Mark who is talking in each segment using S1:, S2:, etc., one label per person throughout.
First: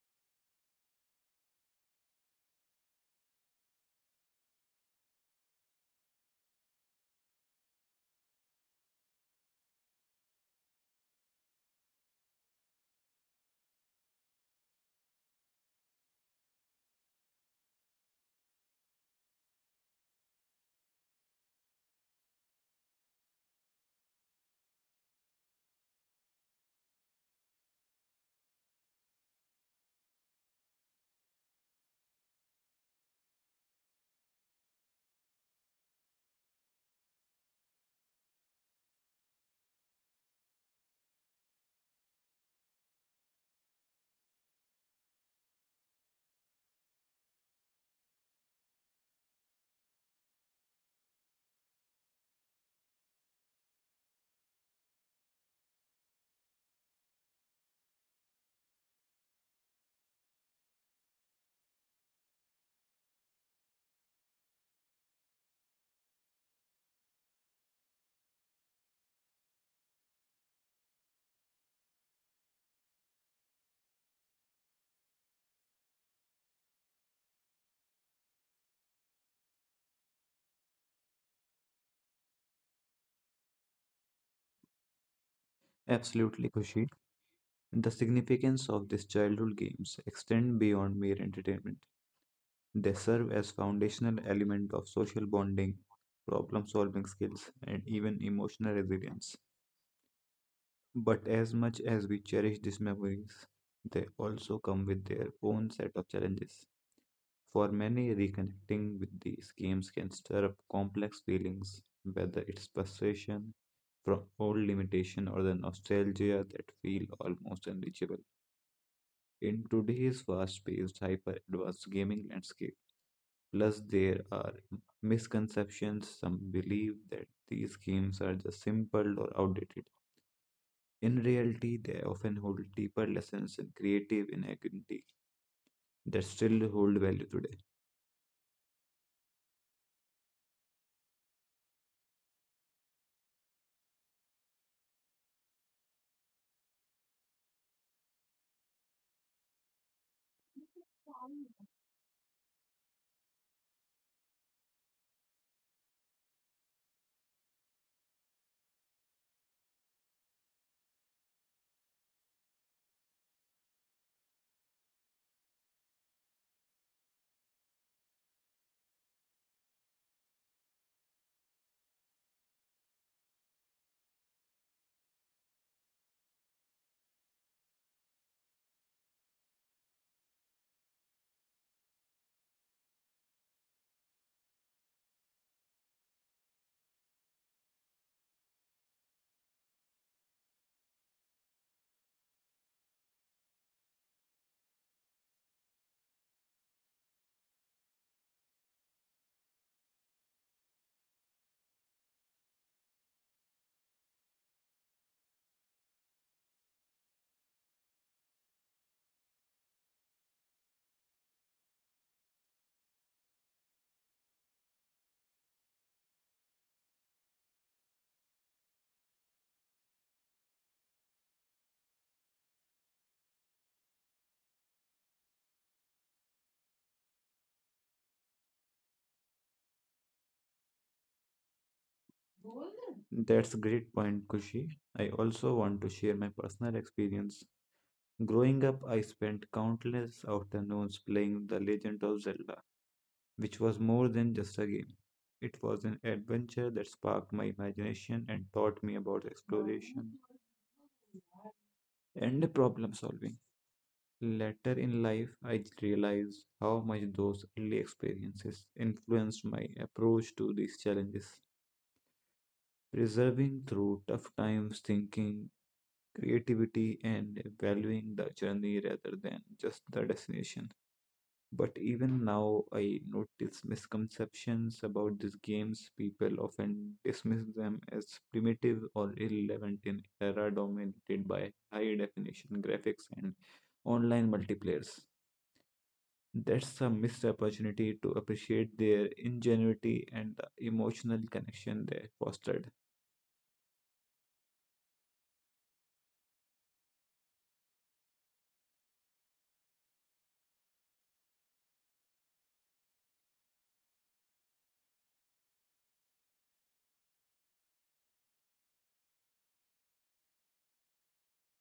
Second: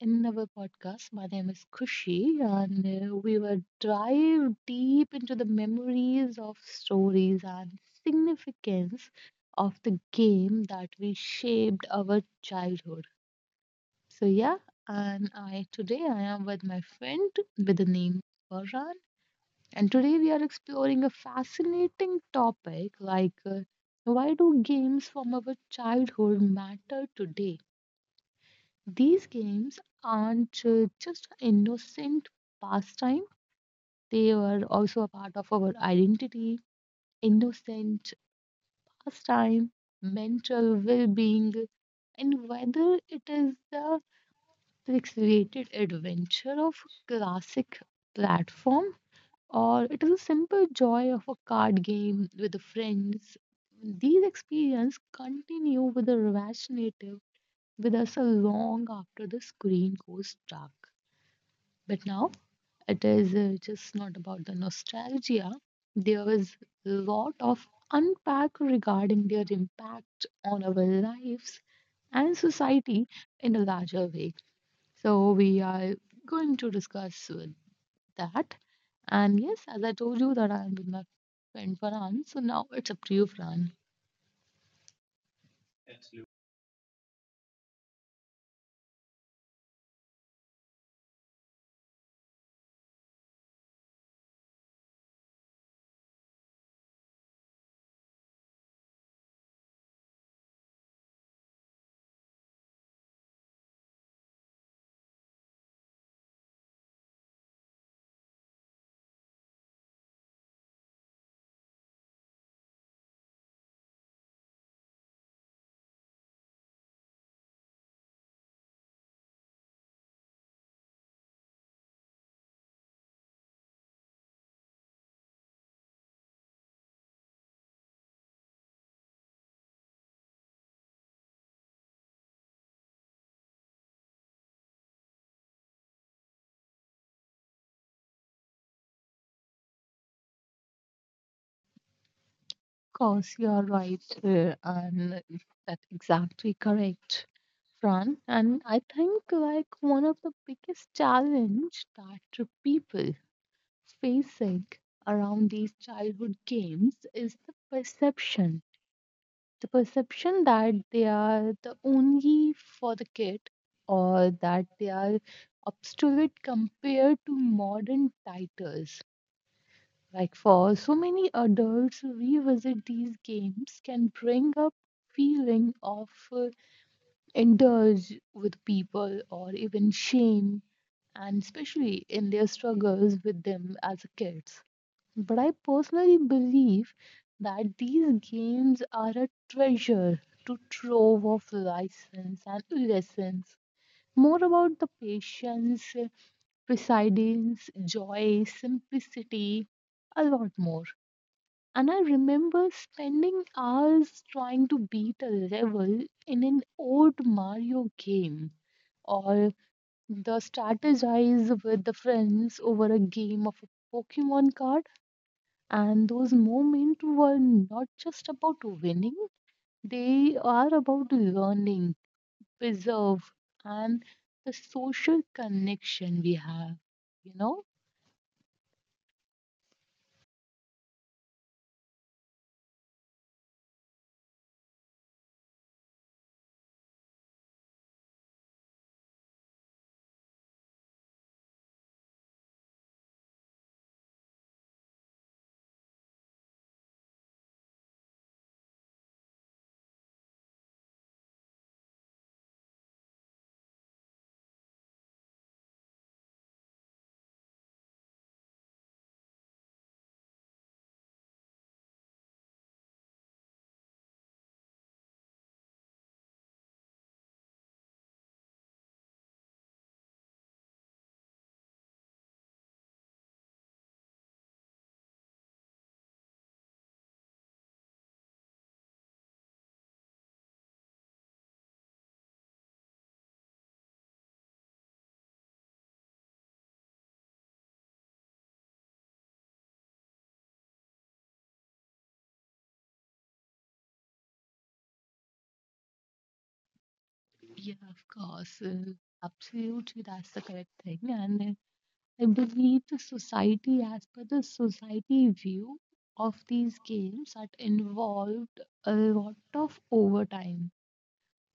S1: in our podcast. My name is Kushi, and we will dive deep into the memories of stories and significance of the game that we shaped our childhood. So, yeah, and I today I am with my friend with the name Varran, and today we are exploring a fascinating topic like why do games from our childhood matter today? These games aren't just innocent pastime, they were also a part of our identity, innocent pastime, mental well being, and whether it is the pixelated adventure of a classic platform or it is a simple joy of a card game with friends, these experiences continue with a native with us a long after the screen goes dark. But now it is just not about the nostalgia. There is a lot of unpack regarding their impact on our lives and society in a larger way. So we are going to discuss with that. And yes, as I told you that I'm with my friend Farhan. So now it's up to you, Farhan.
S2: Absolutely, Kushi. The significance of these childhood games extend beyond mere entertainment. They serve as foundational element of social bonding, problem-solving skills, and even emotional resilience. But as much as we cherish these memories, they also come with their own set of challenges. For many, reconnecting with these games can stir up complex feelings, whether it's frustration from old limitation or the nostalgia that feel almost unreachable. In today's fast-paced, hyper-advanced gaming landscape, plus there are misconceptions. Some believe that these games are just simple or outdated. In reality, they often hold deeper lessons and creative ingenuity that still hold value today.
S1: Course, you are right, and that's exactly correct, Fran. And I think like one of the biggest challenge that the people facing around these childhood games is the perception that they are the only for the kid, or that they are obsolete compared to modern titles. Like for so many adults, revisit these games can bring up feeling of indulge with people or even shame, and especially in their struggles with them as kids. But I personally believe that these games are a treasure to trove of license and lessons. More about the patience, perseverance, joy, simplicity, a lot more. And I remember spending hours trying to beat a level in an old Mario game or the strategize with the friends over a game of a Pokemon card. And those moments were not just about winning, they are about learning, preserve, and the social connection we have, you know?
S2: That's a great point, Kushi. I also want to share my personal experience. Growing up, I spent countless afternoons playing The Legend of Zelda, which was more than just a game. It was an adventure that sparked my imagination and taught me about exploration and problem solving. Later in life, I realized how much those early experiences influenced my approach to these challenges. Preserving through tough times, thinking, creativity, and valuing the journey rather than just the destination. But even now, I notice misconceptions about these games. People often dismiss them as primitive or irrelevant in era dominated by high definition graphics and online multiplayers. That's a missed opportunity to appreciate their ingenuity and the emotional connection they fostered.
S1: Yeah, of course. Absolutely, that's the correct thing. And I believe the society, as per the society view of these games, that involved a lot of overtime.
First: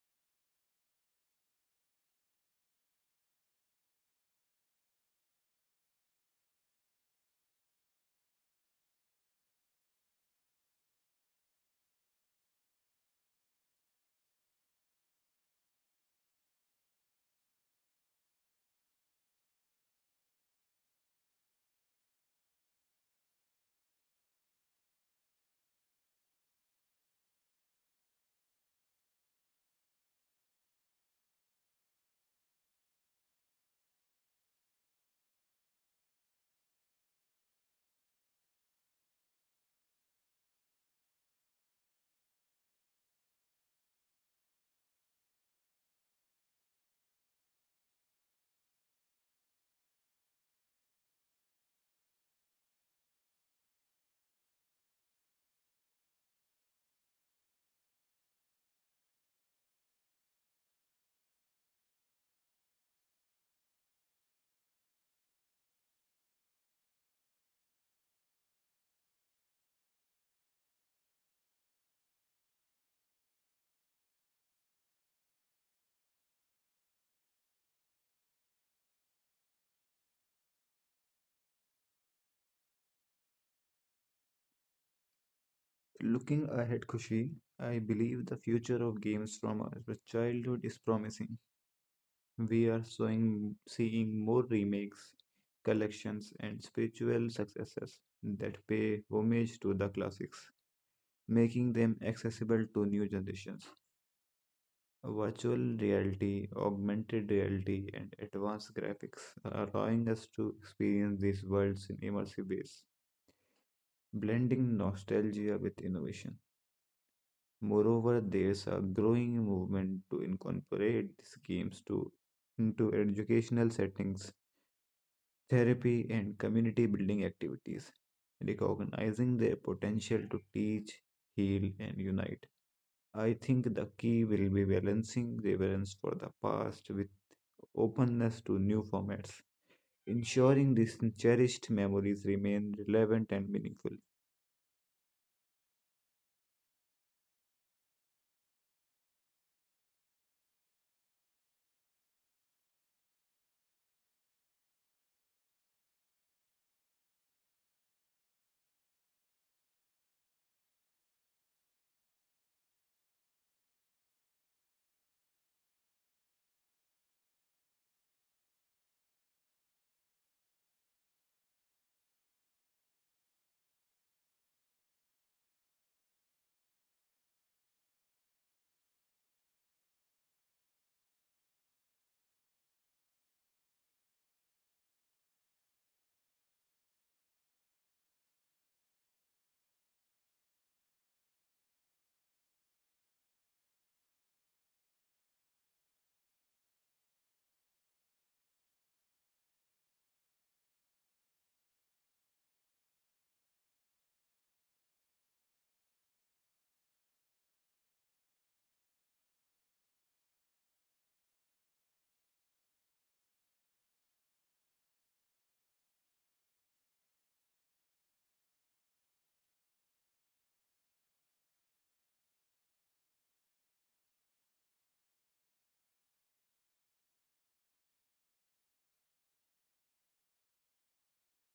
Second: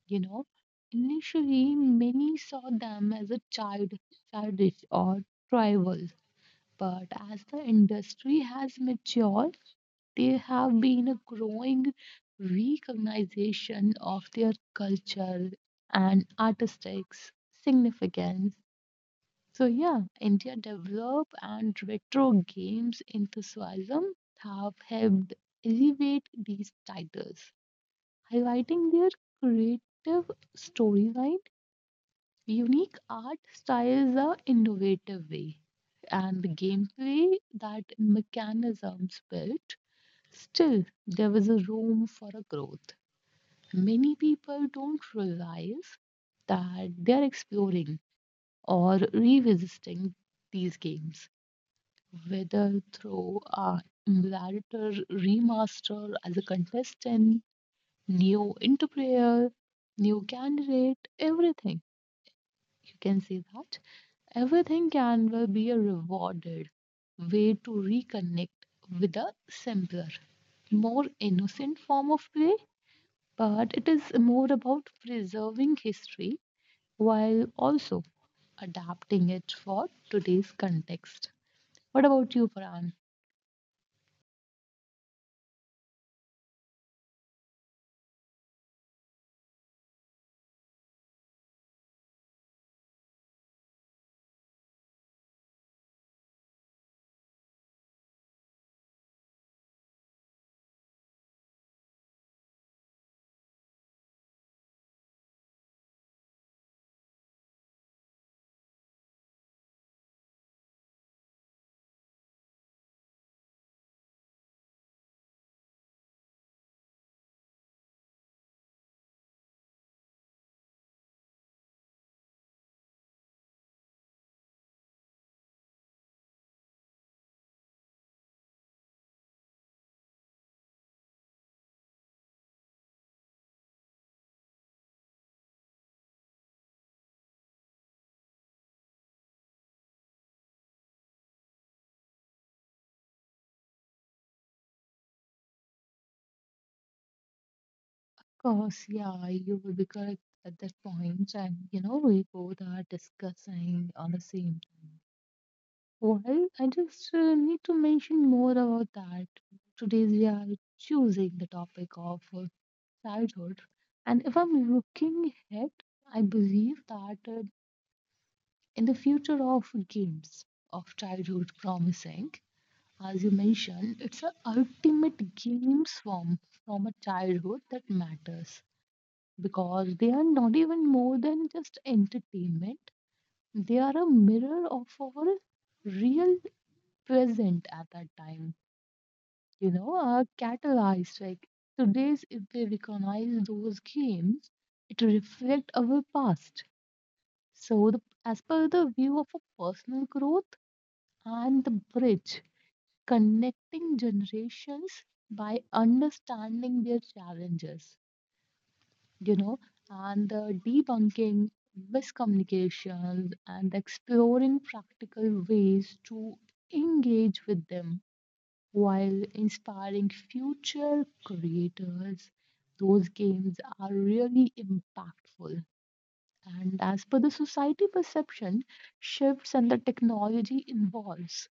S1: You know, initially many saw them as a childish or trivial, but as the industry has matured, there have been a growing recognition of their culture and artistic significance. So yeah, India develop and retro games enthusiasm have helped elevate these titles, highlighting their creative storyline, unique art styles, or innovative way, and the gameplay that mechanisms built. Still, there was a room for a growth. Many people don't realize that they are exploring or revisiting these games whether through a narrator remaster as a contestant, new interpreter, new candidate, everything. You can see that everything can well be a rewarded way to reconnect with a simpler, more innocent form of play, but it is more about preserving history while also adapting it for today's context. What about you, Farhan?
S2: Looking ahead, Kushi, I believe the future of games from our childhood is promising. We are seeing more remakes, collections, and spiritual successes that pay homage to the classics, making them accessible to new generations. Virtual reality, augmented reality, and advanced graphics are allowing us to experience these worlds in immersive ways, blending nostalgia with innovation. Moreover, there's a growing movement to incorporate these games to into educational settings, therapy, and community building activities, recognizing their potential to teach, heal, and unite. I think the key will be balancing reverence for the past with openness to new formats, ensuring these cherished memories remain relevant and meaningful.
S1: Course, yeah, you will be correct at that point, and you know we both are discussing on the same thing. Well, I just need to mention more about that. Today we are choosing the topic of childhood, and if I'm looking ahead, I believe that in the future of games of childhood promising, as you mentioned, it's a ultimate games form from a childhood that matters because they are not even more than just entertainment. They are a mirror of our real present at that time. You know, are catalyzed. Like today's, if we recognize those games, it reflects our past. So, the, as per the view of a personal growth and the bridge connecting generations by understanding their challenges you know, and the debunking miscommunications and exploring practical ways to engage with them while inspiring future creators. Those games are really impactful. And as per the society perception, shifts and the technology involves.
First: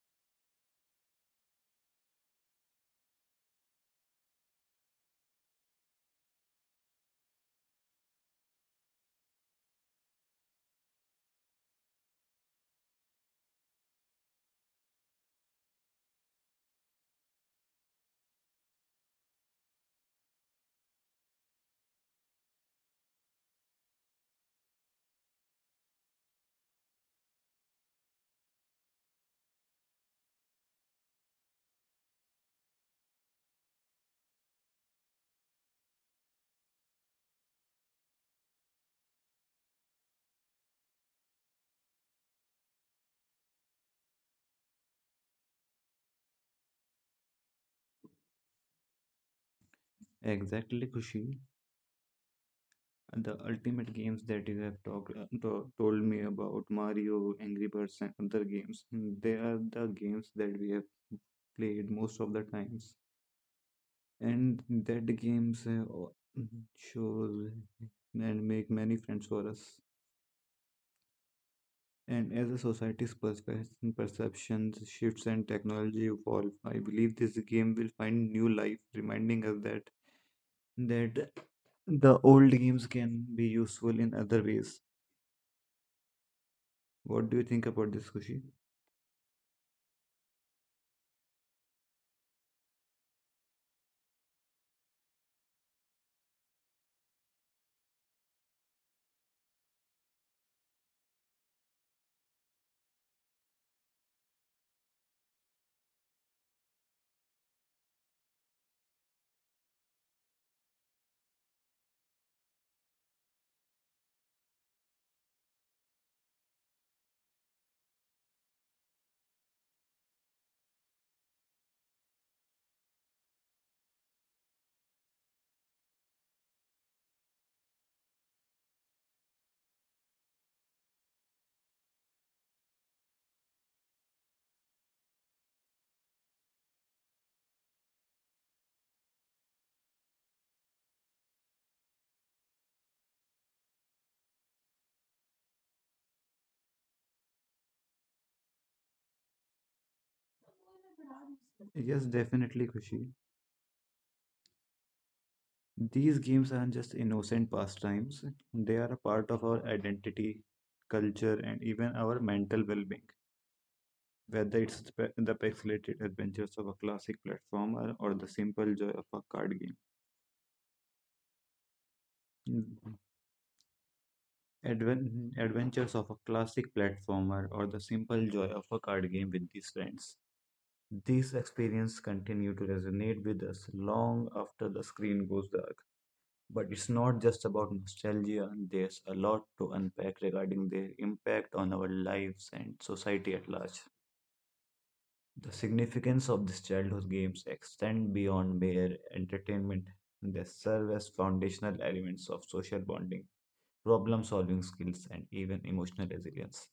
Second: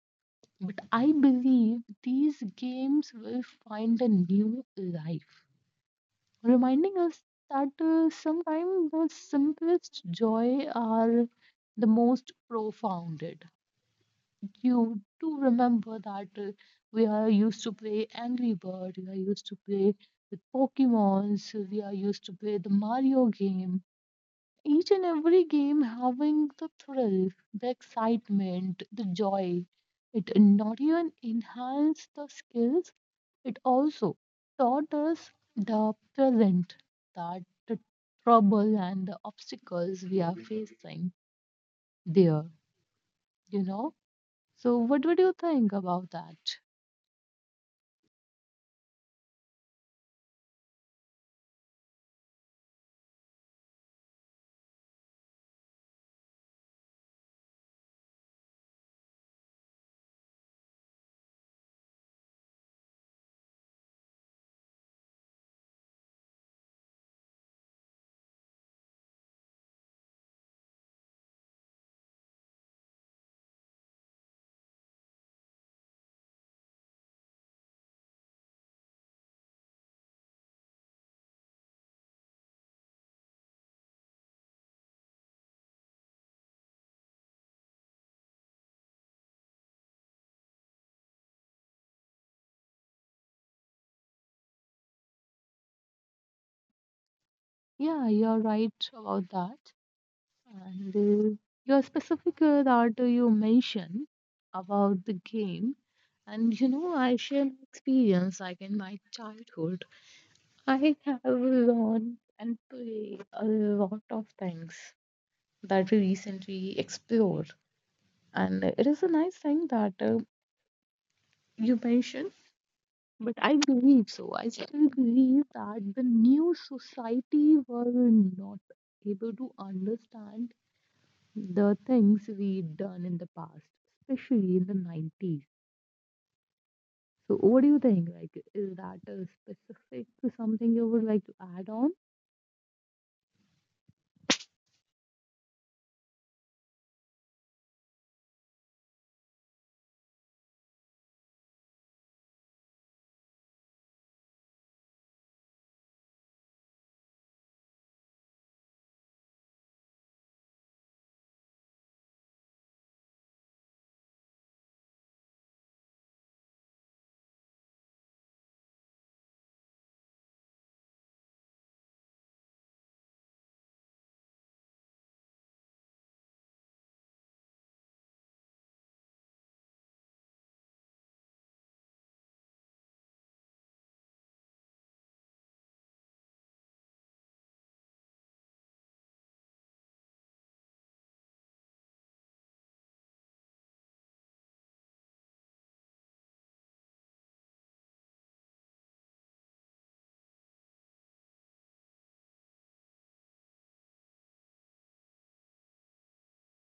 S1: But I believe these games will find a new life reminding us that sometimes the simplest joy are the most profounded. You do remember that we are used to play Angry Bird, we are used to play with Pokemons, we are used to play the Mario game. Each and every game having the thrill, the excitement, the joy. It not even enhance the skills, it also taught us the present, that the trouble and the obstacles we are facing there, you know. So, what would you think about that?
S2: Exactly, Kushi. The ultimate games that you have talked to, told me about Mario, Angry Birds, and other games. They are the games that we have played most of the times and that games shows and make many friends for us. And as a society's perceptions shifts and technology evolve, I believe this game will find new life, reminding us that the old games can be useful in other ways. What do you think about this, Kushi?
S1: Yeah, you're right about that. And your specific that you mentioned about the game, and you know, I share my experience like in my childhood. I have learned and played a lot of things that we recently explored. And it is a nice thing that you mentioned, but I believe so. I still believe that the new society were not able to understand the things we done in the past, especially in the 90s. So, what do you think? Like, is that a specific to something you would like to add on?
S2: Yes, definitely, Kushi. These games aren't just innocent pastimes; they are a part of our identity, culture, and even our mental well-being. Whether it's the pixelated adventures of a classic platformer or the simple joy of a card game. Mm. Adventures of a classic platformer or the simple joy of a card game with these friends. These experiences continue to resonate with us long after the screen goes dark. But it's not just about nostalgia, there's a lot to unpack regarding their impact on our lives and society at large. The significance of these childhood games extend beyond mere entertainment. They serve as foundational elements of social bonding, problem solving skills, and even emotional resilience.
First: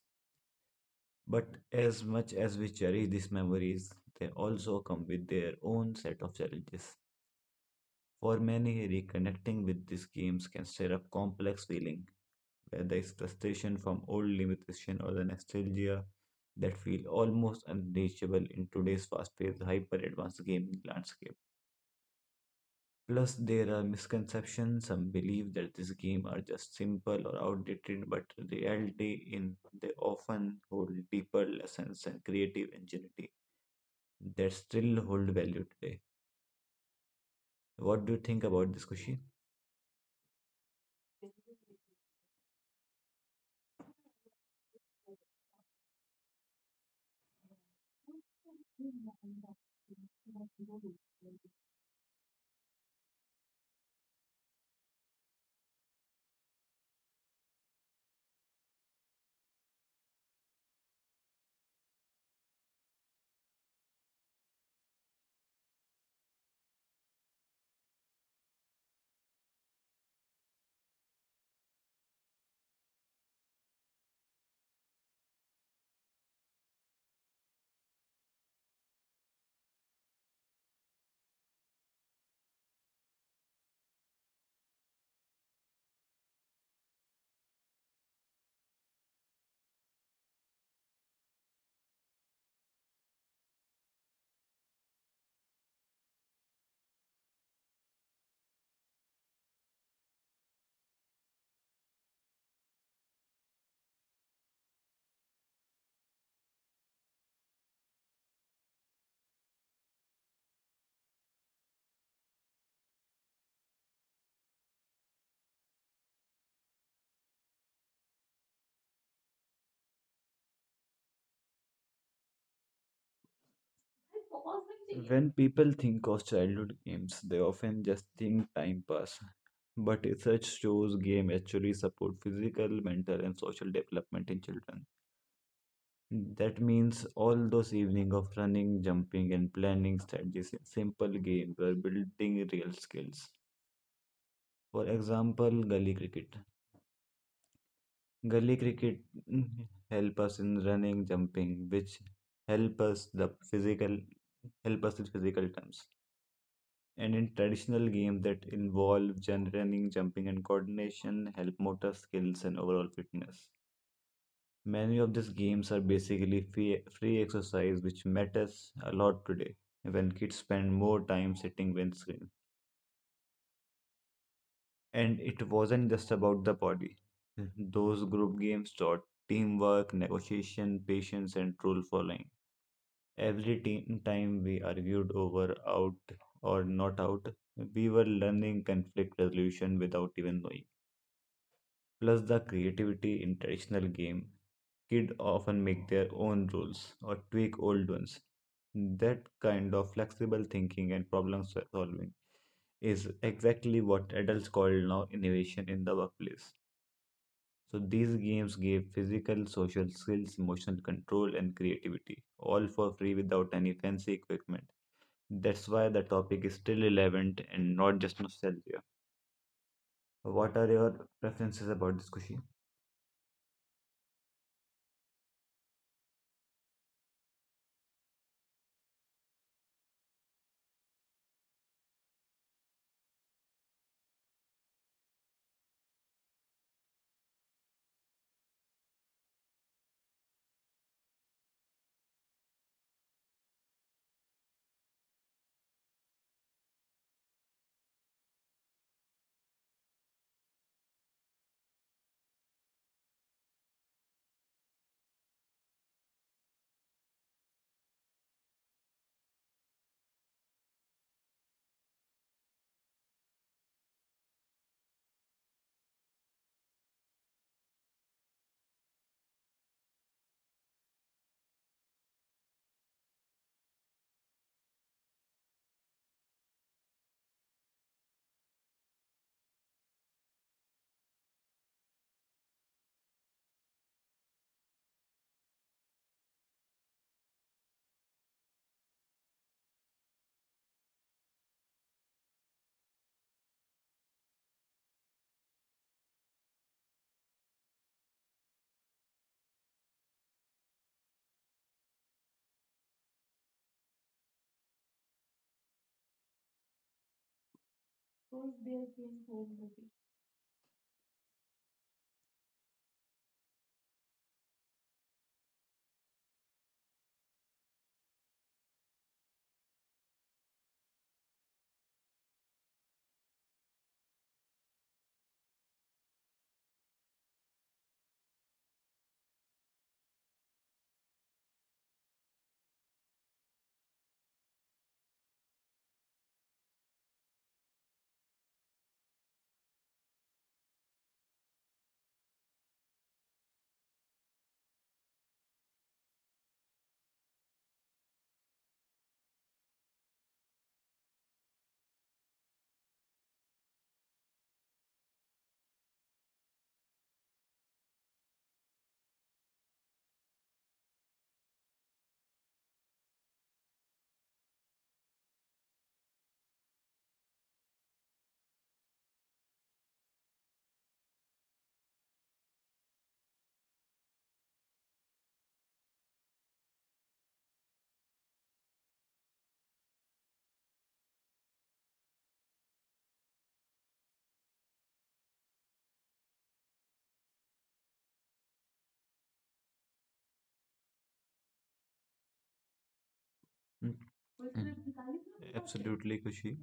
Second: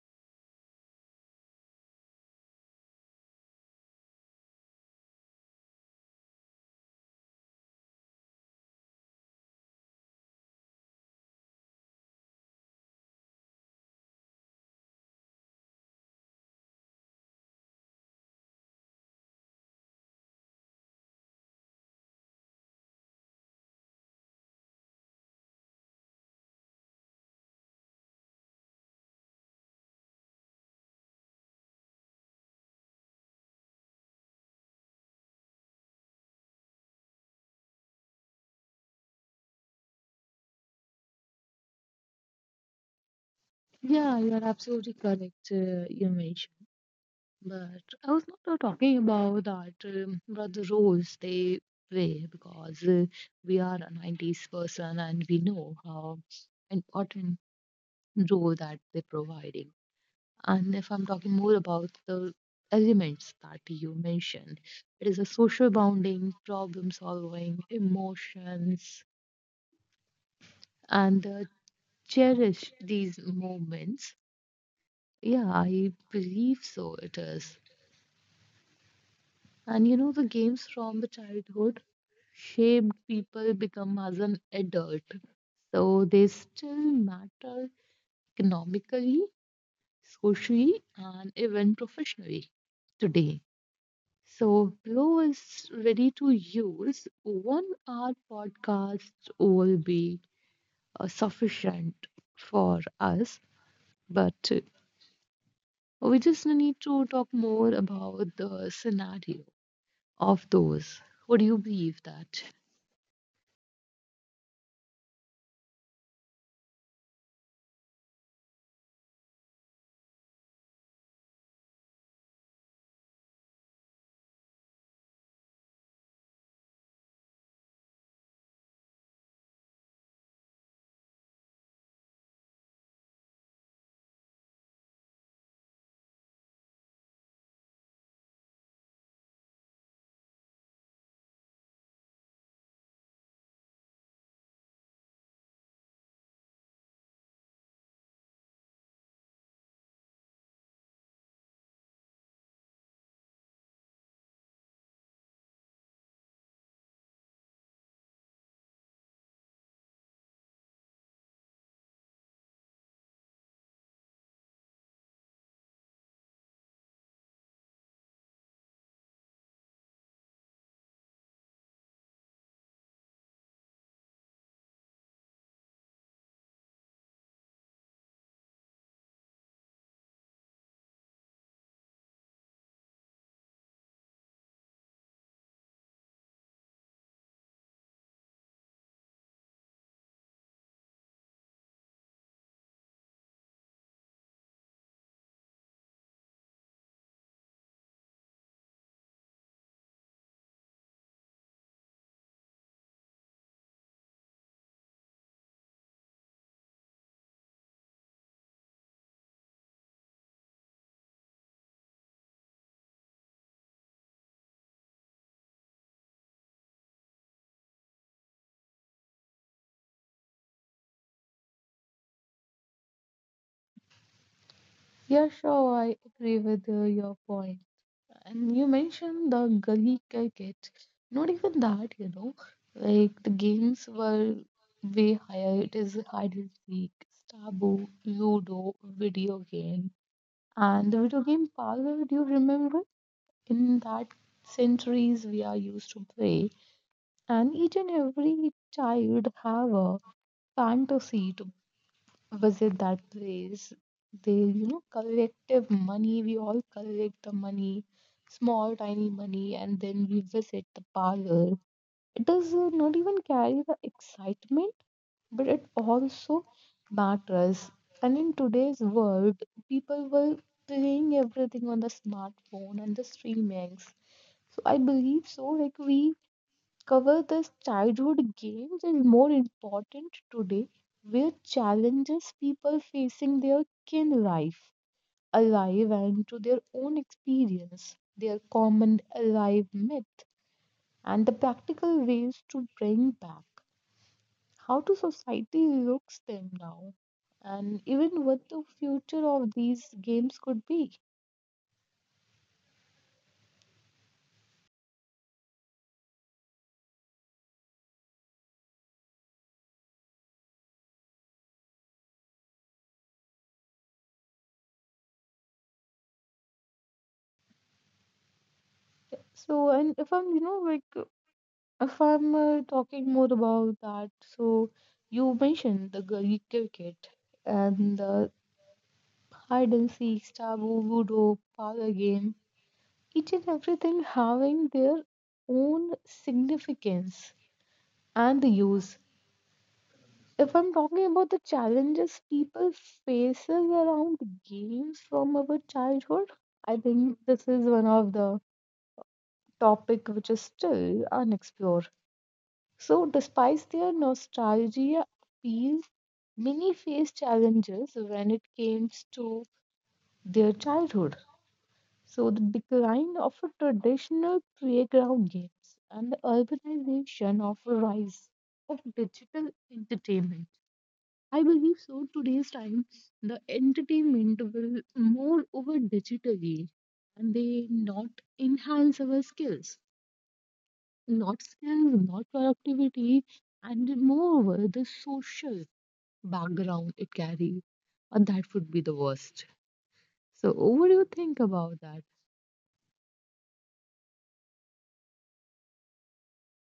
S2: But as much as we cherish these memories, they also come with their own set of challenges. For many, reconnecting with these games can stir up complex feelings where there is frustration from old limitation or the nostalgia that feel almost unreachable in today's fast-paced, hyper-advanced gaming landscape. Plus, there are misconceptions. Some believe that these games are just simple or outdated, but in reality, in they often hold deeper lessons and creative ingenuity that still hold value today. What do you think about this, Kushi?
S1: Yeah, you are absolutely correct, Yamesh. But I was not talking about that, but the roles they play because we are a 90s person and we know how important role that they're providing. And if I'm talking more about the elements that you mentioned, it is a social bonding, problem solving, emotions, and cherish these moments. Yeah, I believe so it is. And you know, the games from the childhood shaped people become as an adult. So they still matter economically, socially, and even professionally today. So Glow is ready to use. 1 hour podcast will be sufficient for us, but we just need to talk more about the scenario of those. Would you believe that?
S2: When people think of childhood games, they often just think time pass. But research shows game actually support physical, mental, and social development in children. That means all those evenings of running, jumping, and planning strategies in simple games were building real skills. For example, gully cricket. Gully cricket, mm, help us in running, jumping, which help us the physical help us in physical terms. And in traditional games that involve jump running, jumping, and coordination, help motor skills and overall fitness. Many of these games are basically free exercise, which matters a lot today when kids spend more time sitting than screen. And it wasn't just about the body. Those group games taught teamwork, negotiation, patience, and rule following. Every time we argued over out or not out, we were learning conflict resolution without even knowing. Plus, the creativity in traditional game, kids often make their own rules or tweak old ones. That kind of flexible thinking and problem solving is exactly what adults call now innovation in the workplace. So these games gave physical social skills, emotional control, and creativity, all for free without any fancy equipment. That's why the topic is still relevant and not just nostalgia. What are your preferences about this question?
S1: Yeah, sure, I agree with your point. And you mentioned the gully cricket. Not even that, you know, like the games were way higher. It is hide and seek, Stabo, Ludo, video game. And the video game parlor, do you remember? In that centuries we are used to play. And each and every child have a fantasy to visit that place. They, you know, collective money. We all collect the money, small, tiny money, and then we visit the parlor. It does not even carry the excitement, but it also matters. And in today's world, people were playing everything on the smartphone and the streamings. So I believe so. Like we cover this childhood games is more important today where challenges people facing their kin life alive and to their own experience their common alive myth and the practical ways to bring back how to society looks them now and even what the future of these games could be. So and if I'm you know like If I'm talking more about that, so you mentioned the gully cricket and the hide and seek, taboo, ludo, power game, each and everything having their own significance and the use. If I'm talking about the challenges people faces around games from our childhood, I think this is one of the topic which is still unexplored. So, despite their nostalgia appeal, many face challenges when it comes to their childhood. So, the decline of a traditional playground games and the urbanization of a rise of digital entertainment. I believe so. Today's time, the entertainment will more over digitally and they enhance our skills not skills, not productivity, and moreover, the social background it carries. And that would be the worst. So, what do you think about that?
S2: Mm, mm. Absolutely, Kushi.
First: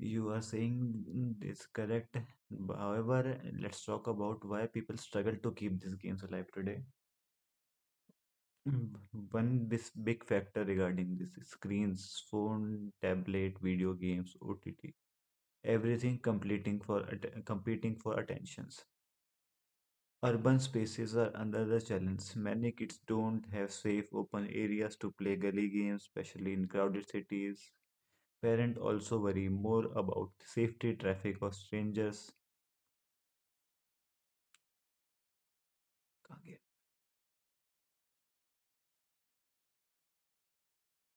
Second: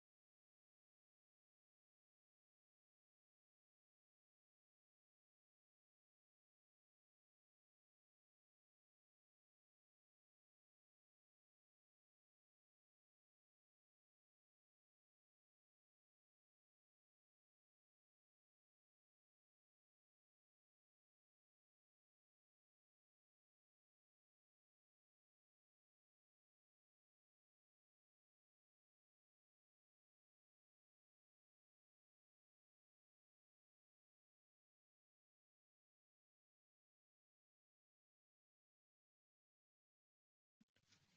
S2: You are saying this correct. However, let's talk about why people struggle to keep these games alive today. Mm, One big factor regarding this is screens, phone, tablet, video games, OTT, everything competing for competing for attentions. Urban spaces are another challenge. Many kids don't have safe open areas to play gully games, especially in crowded cities. Parents also worry more about safety, traffic, or strangers.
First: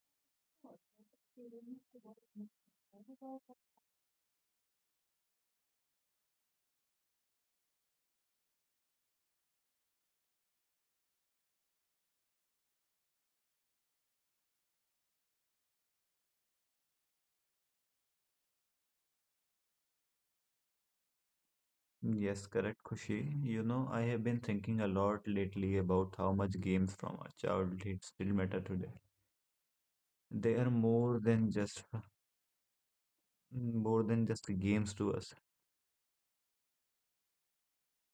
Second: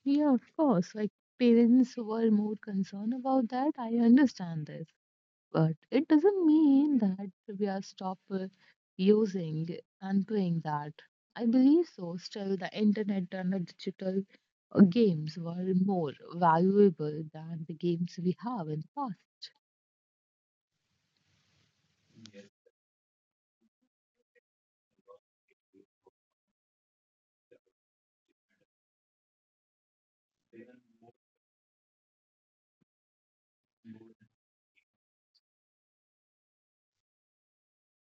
S1: Yeah, of course. Like, parents were more concerned about that. I understand this. But it doesn't mean that we are stop using and doing that. I believe so. Still, the internet and the digital games were more valuable than the games we have in the past.
S2: Yes, correct, Khushi. You know, I have been thinking a lot lately about how much games from our childhood still matter today. They are more than just games to us.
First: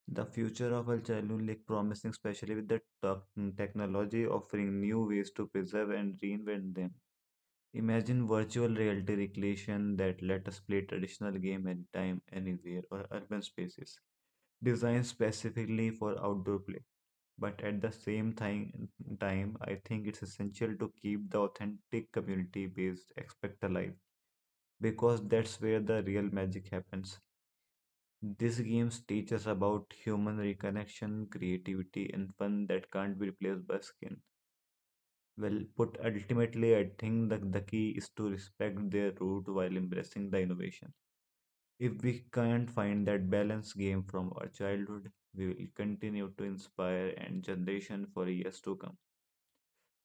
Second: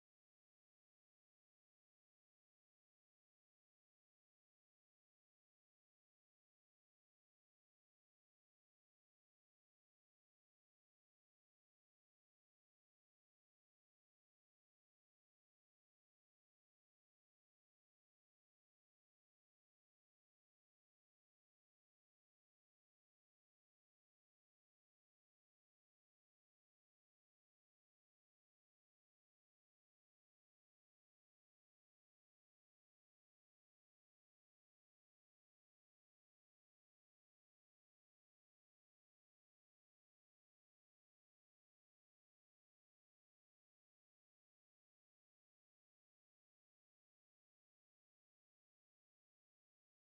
S2: The future of our childhood look promising, especially with the technology offering new ways to preserve and reinvent them. Imagine virtual reality recreation that let us play traditional game anytime, anywhere, or urban spaces designed specifically for outdoor play. But at the time, I think it's essential to keep the authentic community-based aspect alive because that's where the real magic happens. These games teach us about human reconnection, creativity, and fun that can't be replaced by skill. Well put, ultimately, I think that the key is to respect their root while embracing the innovation. If we can't find that balance, game from our childhood, we will continue to inspire and generation for years to come.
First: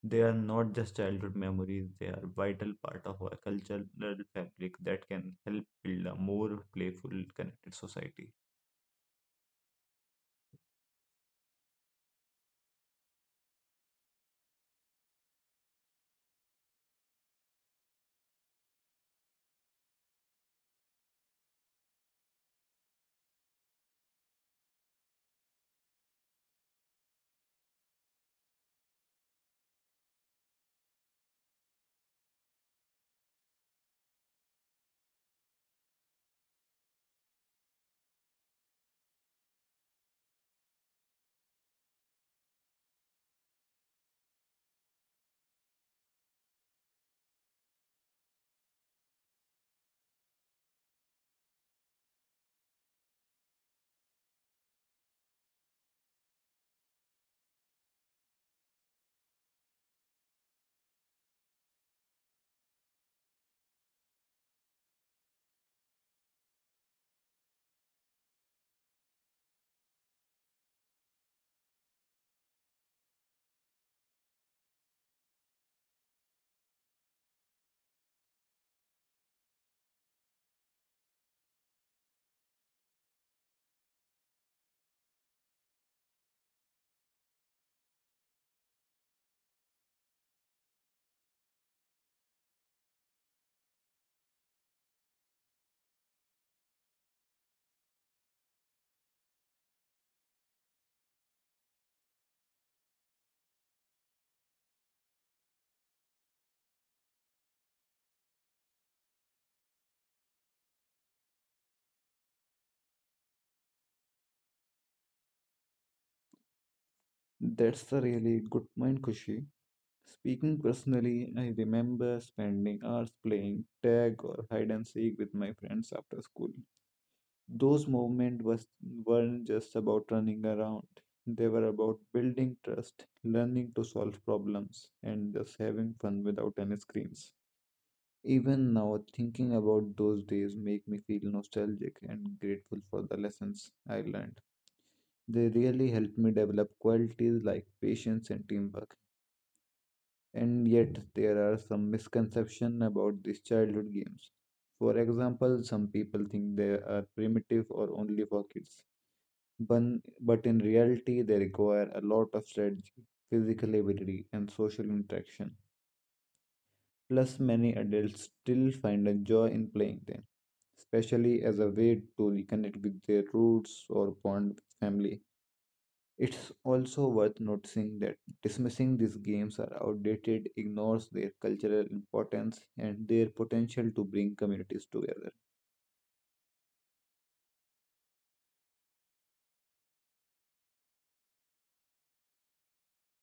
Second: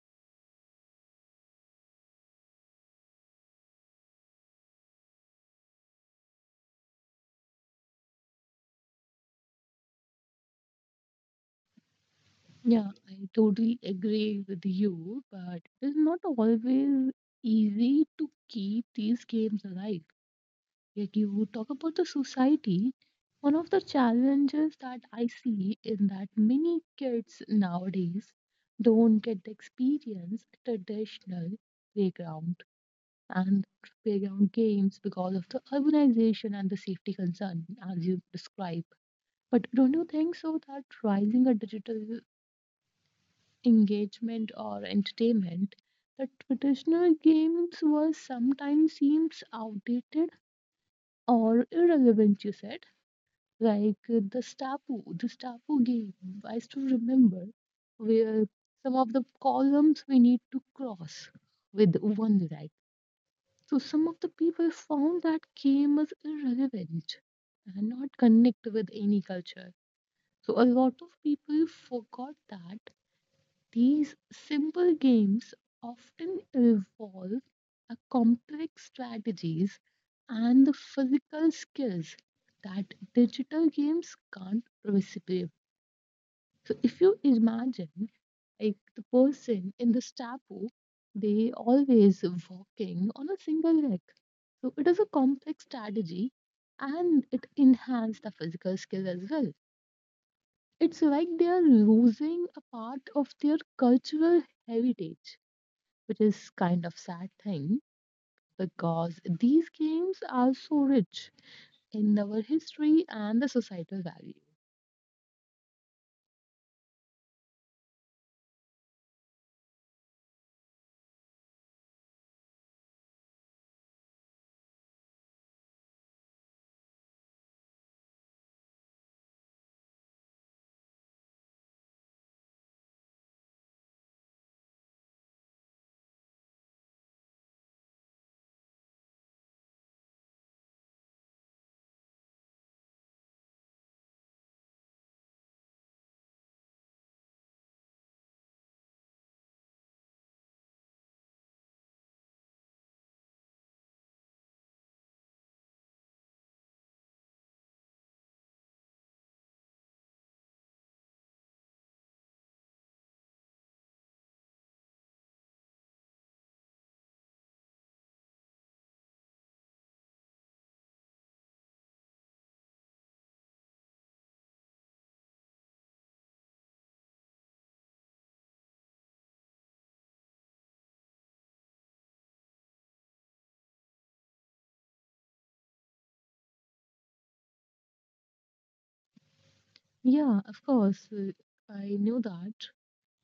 S2: They are not just childhood memories, they are vital part of our cultural fabric that can help build a more playful, connected society.
S1: Yeah, I totally agree with you, but it is not always easy to keep these games alive. Like you talk about the society, one of the challenges that I see in that many kids nowadays don't get the experience at traditional playground and playground games because of the urbanization and the safety concern, as you describe. But don't you think so that rising a digital engagement or entertainment, the traditional games were sometimes seems outdated or irrelevant, you said, like the Stapu game, I still remember, where some of the columns we need to cross with one right. So some of the people found that game as irrelevant and not connect with any culture. So a lot of people forgot that these simple games often involve a complex strategies and the physical skills that digital games can't reciprocate. So if you imagine like the person in the Stapu, they always walking on a single leg. So it is a complex strategy and it enhances the physical skill as well. It's like they are losing a part of their cultural heritage, which is kind of sad thing because these games are so rich in our history and the societal value.
S2: That's a really good point, Kushi. Speaking personally, I remember spending hours playing tag or hide and seek with my friends after school. Those moments was, weren't just about running around, they were about building trust, learning to solve problems, and just having fun without any screens. Even now, thinking about those days make me feel nostalgic and grateful for the lessons I learned. They really helped me develop qualities like patience and teamwork. And yet there are some misconceptions about these childhood games. For example, some people think they are primitive or only for kids, but in reality, they require a lot of strategy, physical ability, and social interaction. Plus, many adults still find a joy in playing them, especially as a way to reconnect with their roots or bond with family. It's also worth noticing that dismissing these games are outdated ignores their cultural importance and their potential to bring communities together.
S1: Yeah, of course, I knew that,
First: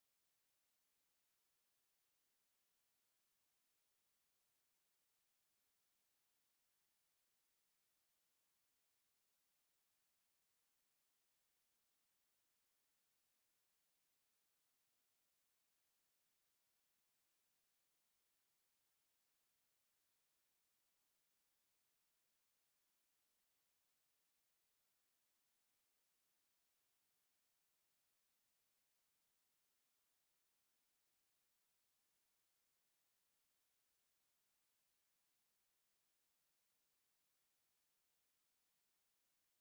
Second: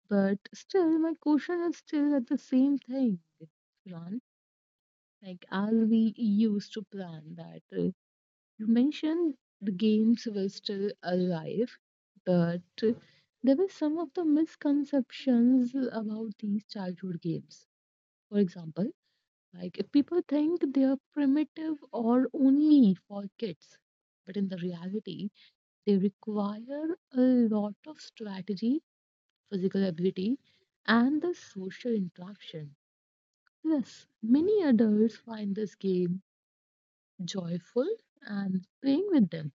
S1: but still, my question is still at the same thing, Ron. Like, as we used to plan that you mentioned the games were still alive, but there were some of the misconceptions about these childhood games. For example, like if people think they are primitive or only for kids, but in the reality, they require a lot of strategy, physical ability, and the social interaction. Yes, many adults find this game joyful and playing with them,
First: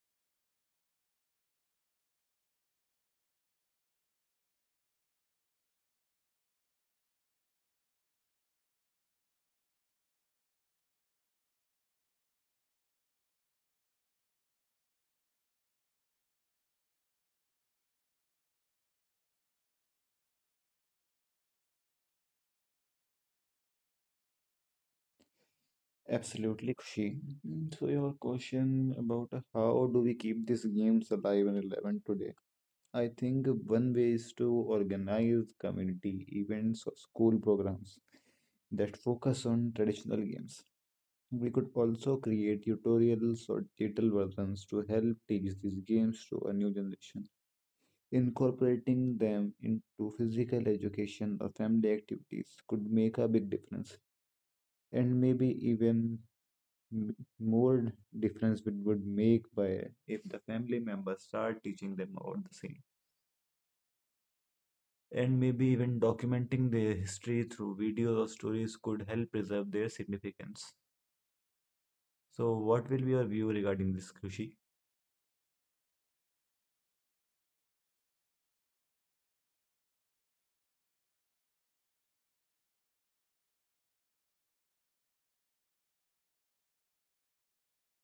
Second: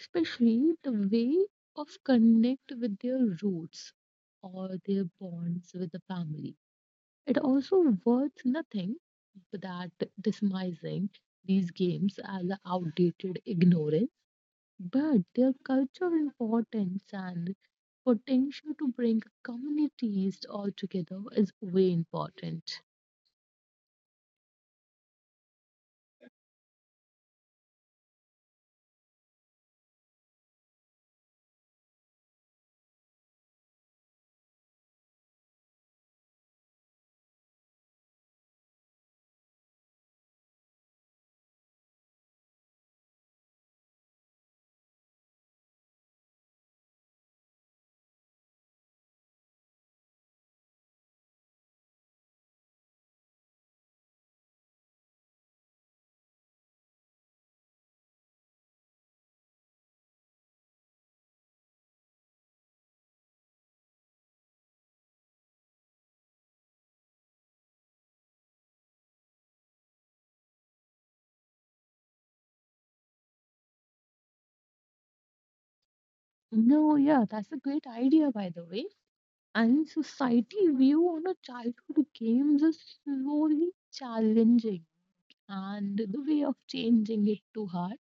S1: especially the way of connect with their roots or their bonds with the family. It also worth nothing that dismissing these games as outdated ignorance, but their cultural importance and potential to bring communities all together is way important.
S2: Absolutely, Kushi. So your question about how do we keep these games alive and relevant today? I think one way is to organize community events or school programs that focus on traditional games. We could also create tutorials or digital versions to help teach these games to a new generation. Incorporating them into physical education or family activities could make a big difference, and maybe even more difference it would make by if the family members start teaching them about the same. And maybe even documenting their history through videos or stories could help preserve their significance. So, what will be your view regarding this, Kushi?
S1: No, yeah, that's a great idea, by the way. And society view on a childhood games is slowly challenging, and the way of changing it too hard.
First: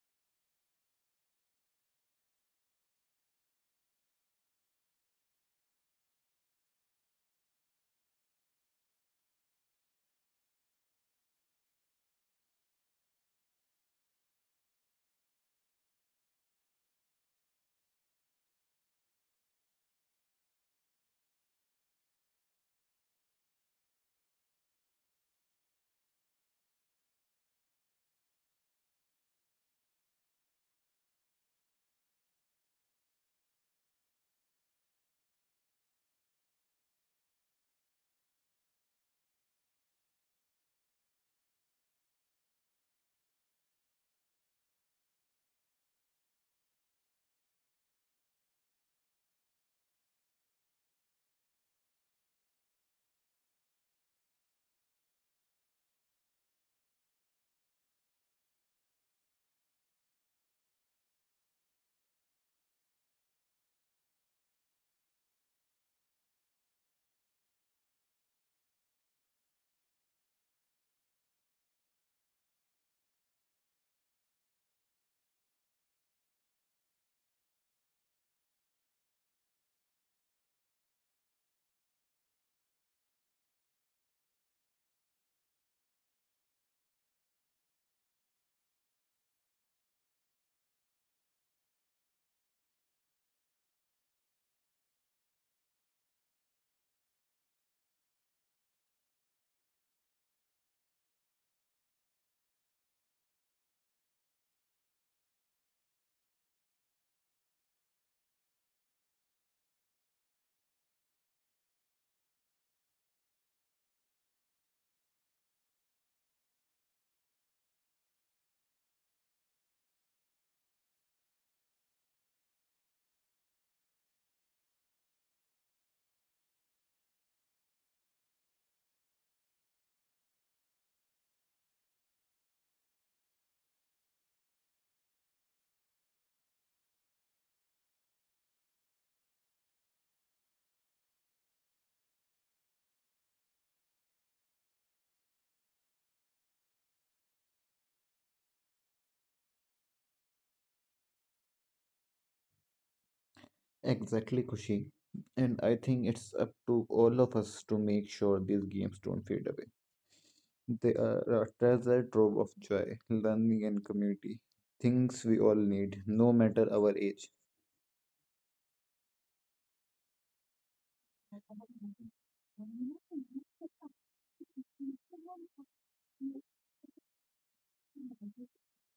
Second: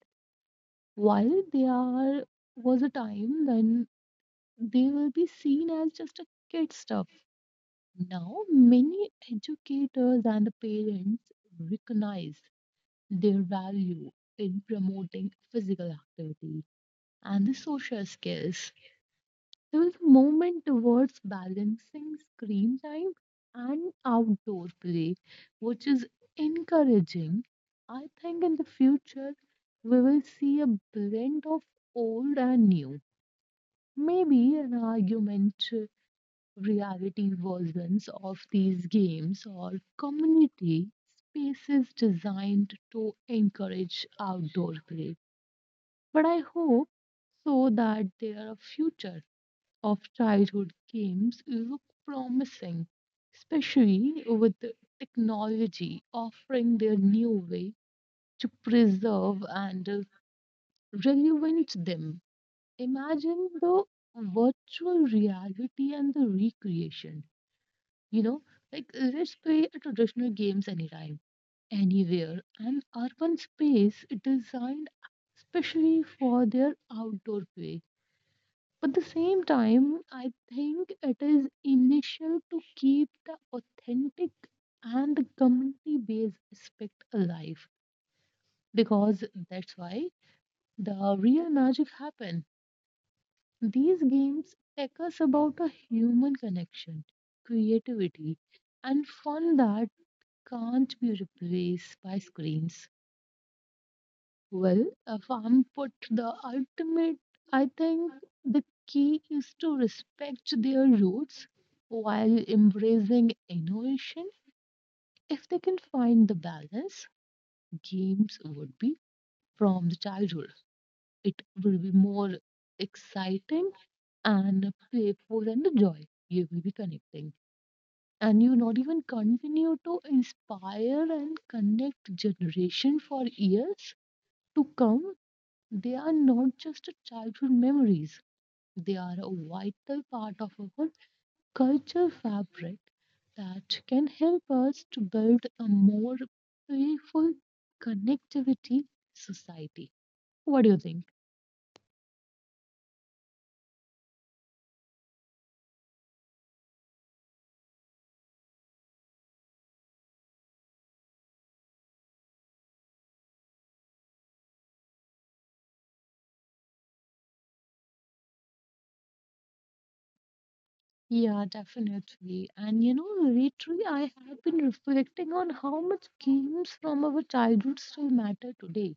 S1: While there was a time when they will be seen as just a kid stuff. Now, many educators and the parents recognize their value in promoting physical activity and the social skills. There was a movement towards balancing screen time and outdoor play, which is encouraging. I think in the future, we will see a blend of old and new. Maybe an argument reality versions of these games or community spaces designed to encourage outdoor play. But I hope so that their future of childhood games look promising, especially with the technology offering their new way to preserve and relevant them. Imagine the virtual reality and the recreation. You know, like let's play a traditional games anytime, anywhere, and urban space designed especially for their outdoor play. But the same time, I think it is initial to keep the authentic and the community based aspect alive because that's why the real magic happen. These games take us about a human connection, creativity, and fun that can't be replaced by screens. Well, if I'm put the ultimate, I think the key is to respect their roots while embracing innovation. If they can find the balance, games would be from the childhood. It will be more exciting and playful and the joy you will be connecting. And you not even continue to inspire and connect generation for years to come, they are not just childhood memories, they are a vital part of our cultural fabric that can help us to build a more playful connectivity society. What do you think?
S2: Exactly, Kushi. And I think it's up to all of us to make sure these games don't fade away. They are a treasure trove of joy, learning, and community. Things we all need, no matter our age.
S1: Yeah, definitely. And you know, lately I have been reflecting on how much games from our childhood still matter today.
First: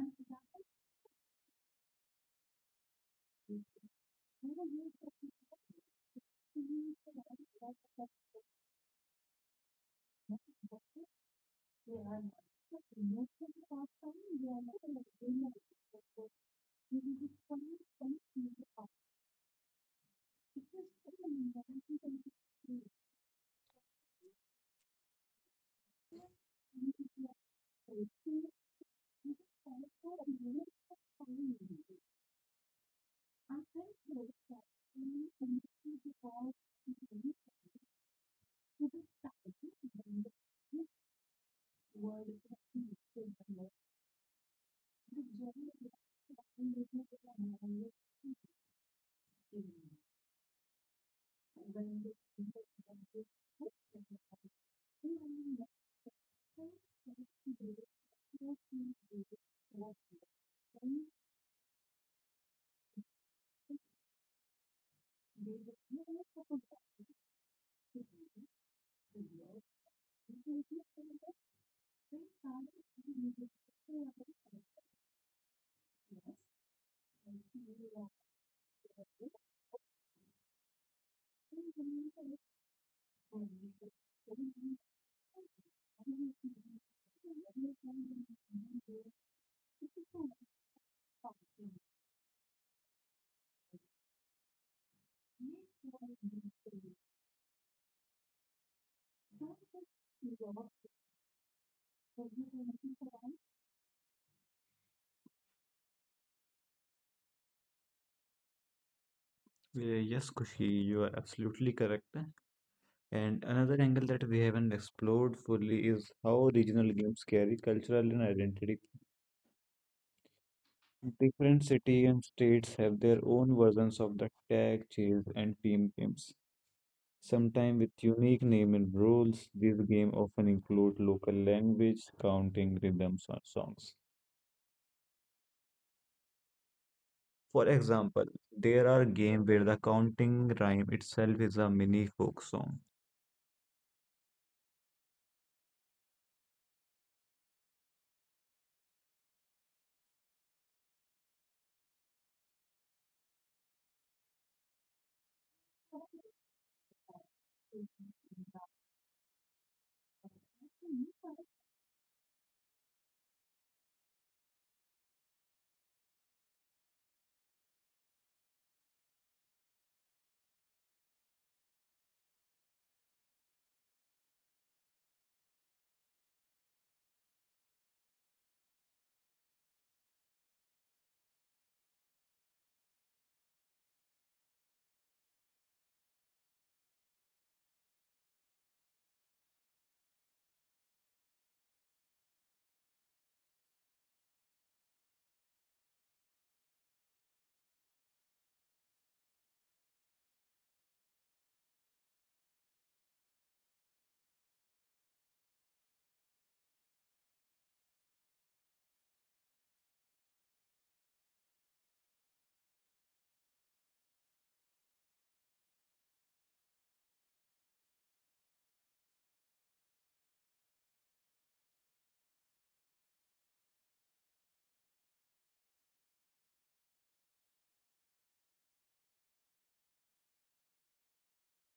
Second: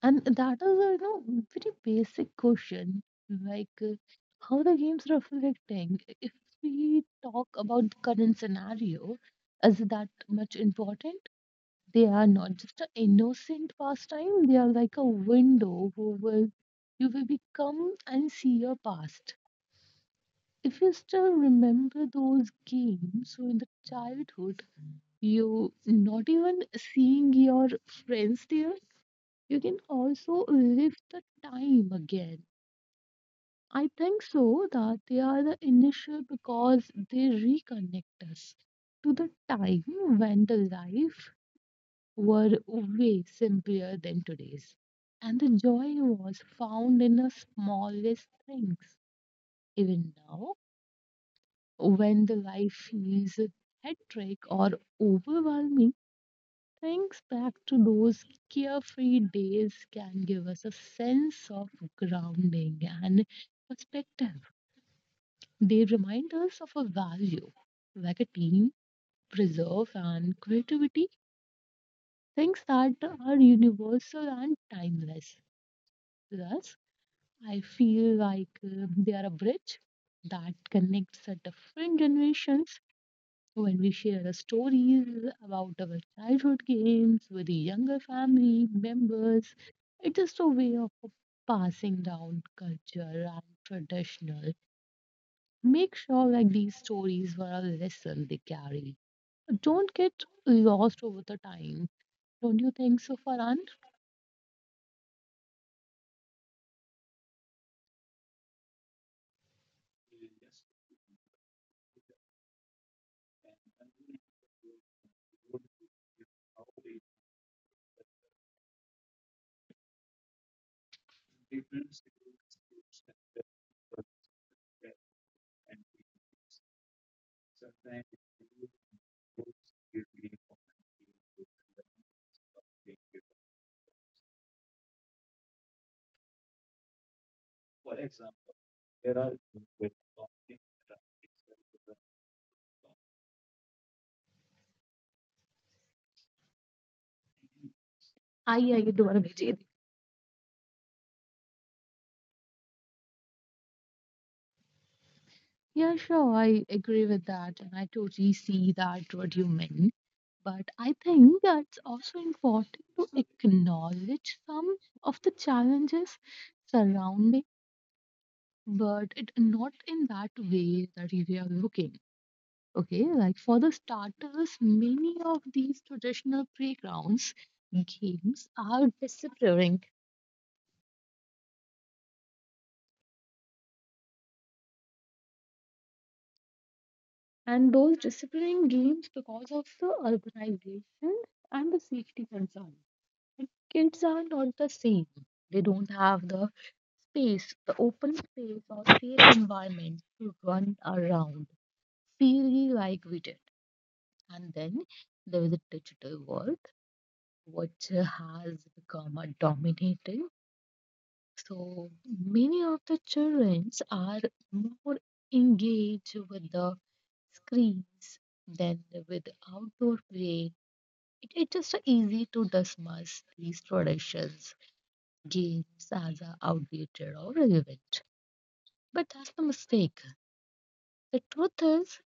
S1: And that is, a, you know, very basic question. Like, how the game's reflecting. If we talk about the current scenario, is that much important? They are not just an innocent pastime. They are like a window who will you will become and see your past. If you still remember those games so in the childhood, you not even seeing your friends there, you can also live the time again. I think so that they are the initial because they reconnect us to the time when the life were way simpler than today's. And the joy was found in the smallest things. Even now, when the life feels hectic or overwhelming, thinks back to those carefree days can give us a sense of grounding and perspective. They remind us of a value, like a team, preserve, and creativity, things that are universal and timeless. Thus, I feel like they are a bridge that connects the different generations when we share our stories about our childhood games with the younger family members. It is a way of passing down culture and traditional. Make sure that these stories were a lesson they carry. Don't get lost over the time. Don't you think so, Farhan?
S2: Yeah, yes, Kushi, you are absolutely correct. And another angle that we haven't explored fully is how regional games carry cultural and identity. Different cities and states have their own versions of the tag, chase, and team games. Sometimes with unique name and rules, these games often include local language, counting, rhythms, or songs. For example, there are games where the counting rhyme itself is a mini folk song.
S1: I agree to what Vijay. Yeah, sure. I agree with that, and I totally see that what you meant. But I think that's also important to acknowledge some of the challenges surrounding, but it not in that way that if you are looking. Okay, like for the starters, many of these traditional playgrounds games are disappearing, and those disappearing games because of the urbanization and the safety concerns. The kids are not the same. They don't have the space, the open space or safe environment to run around freely like we did. And then there is a digital world which has become a dominating. So many of the children are more engaged with the screens than with outdoor play. It's just easy to dismiss these traditions, games as a outdated or irrelevant. But that's the mistake. The truth is,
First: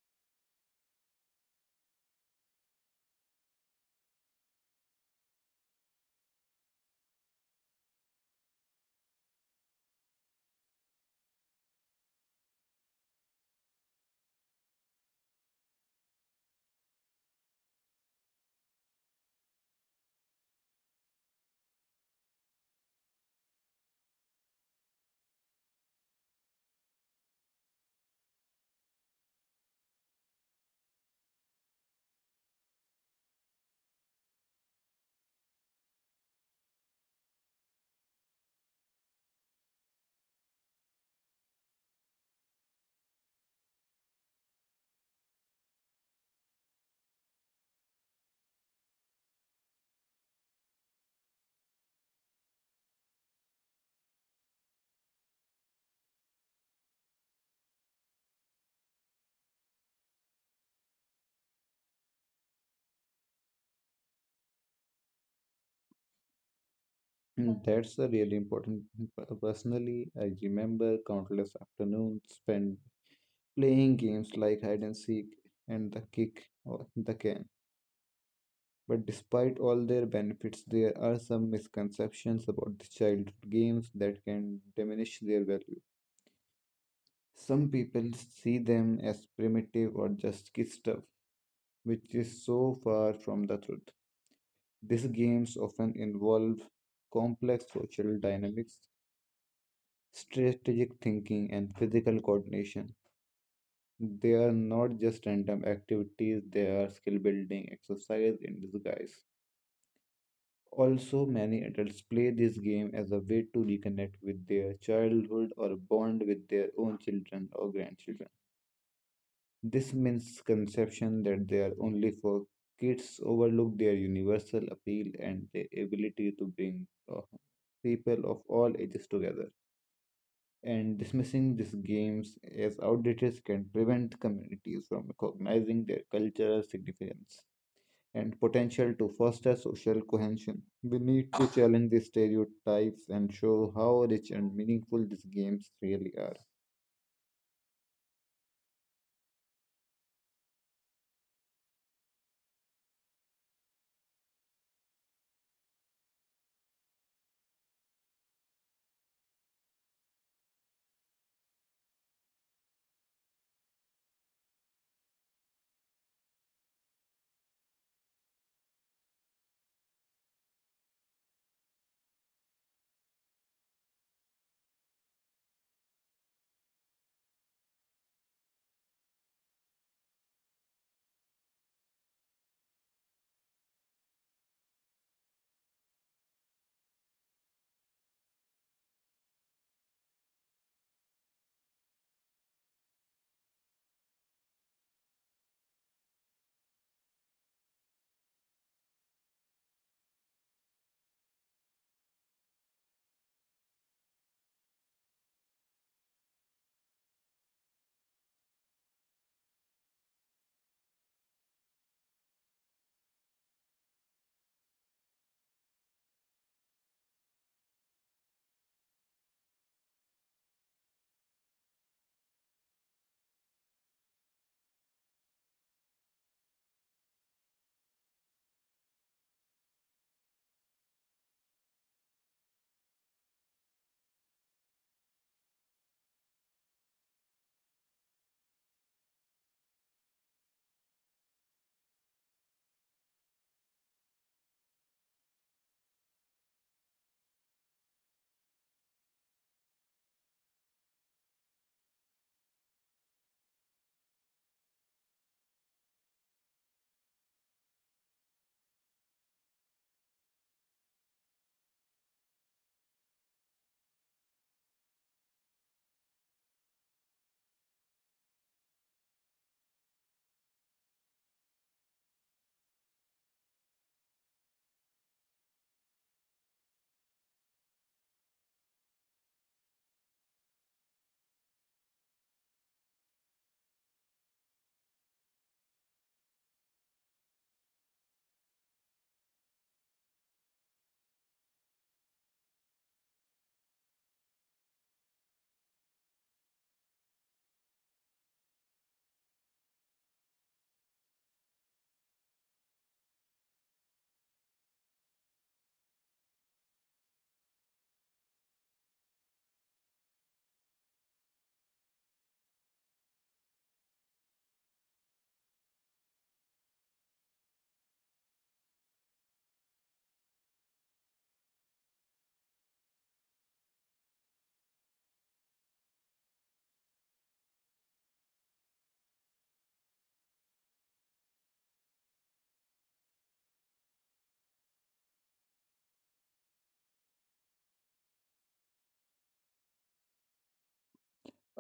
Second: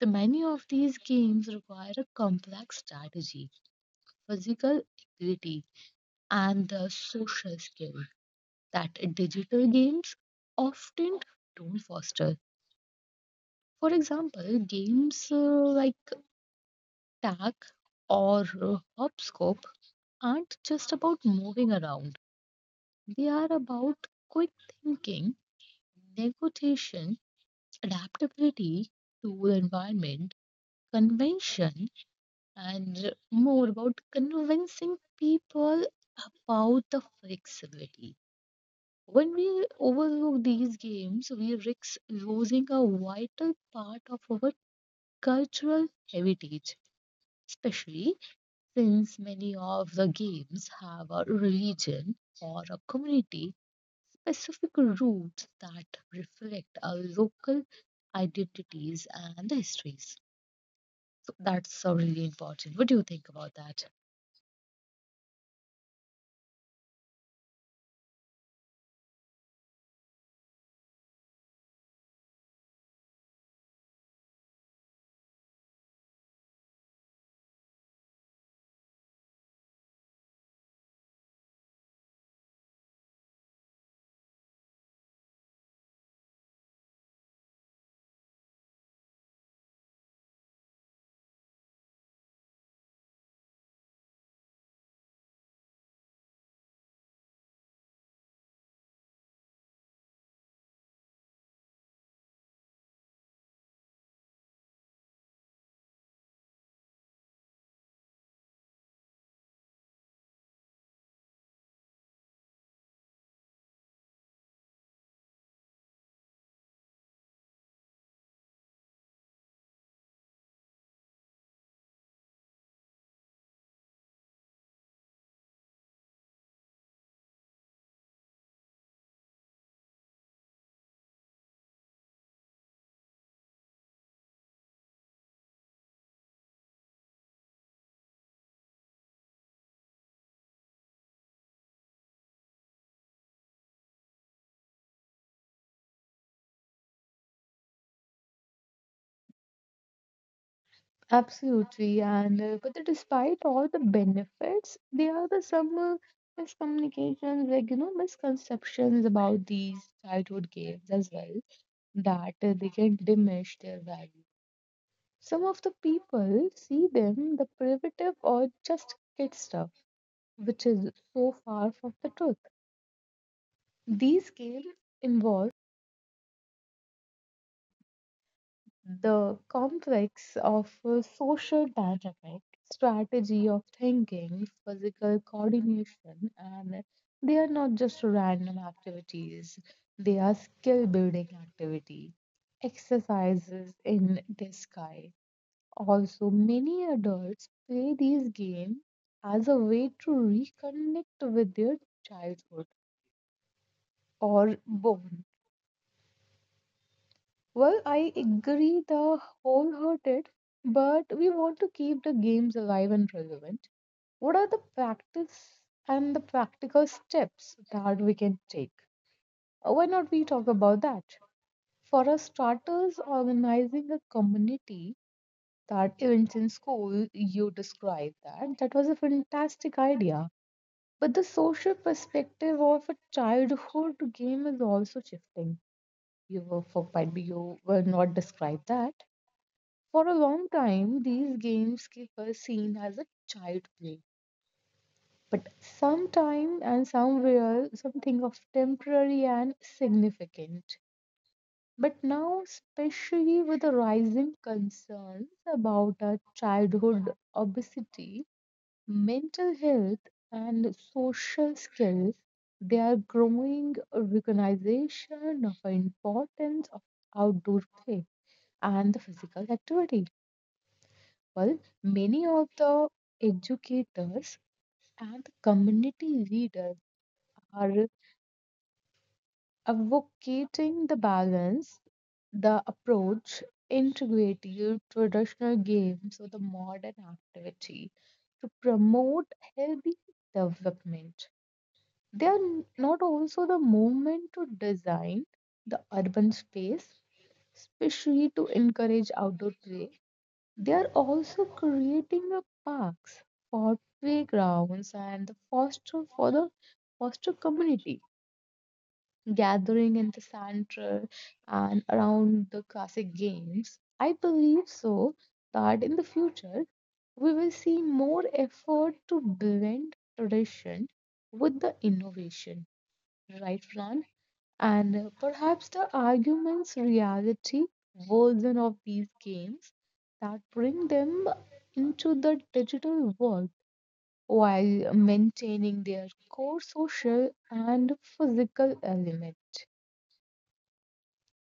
S1: the many of these games require a complex strategy, physical agility, and the social skill that digital games often don't foster. For example, games like tag or hopscotch aren't just about moving around. They are about quick thinking, negotiation, adaptability to environment, convention, and more about convincing people about the flexibility. When we overlook these games, we risk losing a vital part of our cultural heritage, especially since many of the games have a religion or a community specific roots that reflect our local identities and histories. So that's really important. What do you think about that?
S2: That's a really important. Personally, I remember countless afternoons spent playing games like hide and seek and the kick or the can. But despite all their benefits, there are some misconceptions about the childhood games that can diminish their value. Some people see them as primitive or just kid stuff, which is so far from the truth. These games often involve complex social dynamics, strategic thinking, and physical coordination. They are not just random activities, they are skill building exercise in disguise. Also, many adults play this game as a way to reconnect with their childhood or bond with their own children or grandchildren. This misconception that they are only for kids overlook their universal appeal and their ability to bring uh, people of all ages together. And dismissing these games as outdated can prevent communities from recognizing their cultural significance and potential to foster social cohesion. We need to challenge these stereotypes and show how rich and meaningful these games really are.
S1: Absolutely, and but despite all the benefits, there are the some miscommunications, like you know, misconceptions about these childhood games as well, that they can diminish their value. Some of the people see them the primitive or just kid stuff, which is so far from the truth. These games involve the complex of a social dynamic, strategy of thinking, physical coordination, and they are not just random activities, they are skill building activity, exercises in disguise. Also, many adults play these games as a way to reconnect with their childhood or bond. Well, I agree the wholehearted, but we want to keep the games alive and relevant. What are the practice and the practical steps that we can take? Why not we talk about that? For our starters, organizing a community that events in school, you described that. That was a fantastic idea. But the social perspective of a childhood game is also shifting. You were for, might be you were not described that. For a long time, these games keep us seen as a child play. But sometime and somewhere, something of temporary and significant. But now, especially with the rising concerns about our childhood obesity, mental health, and social skills, they are growing recognition of the importance of outdoor play and the physical activity. Well, many of the educators and community leaders are advocating the balance, the approach, integrating traditional games with the modern activity to promote healthy development. They are not also the movement to design the urban space, especially to encourage outdoor play. They are also creating a parks for playgrounds and the foster for the foster community gathering in the center and around the classic games. I believe so that in the future we will see more effort to blend tradition with the innovation, right, Fran? And perhaps the arguments reality version of these games that bring them into the digital world while maintaining their core social and physical element.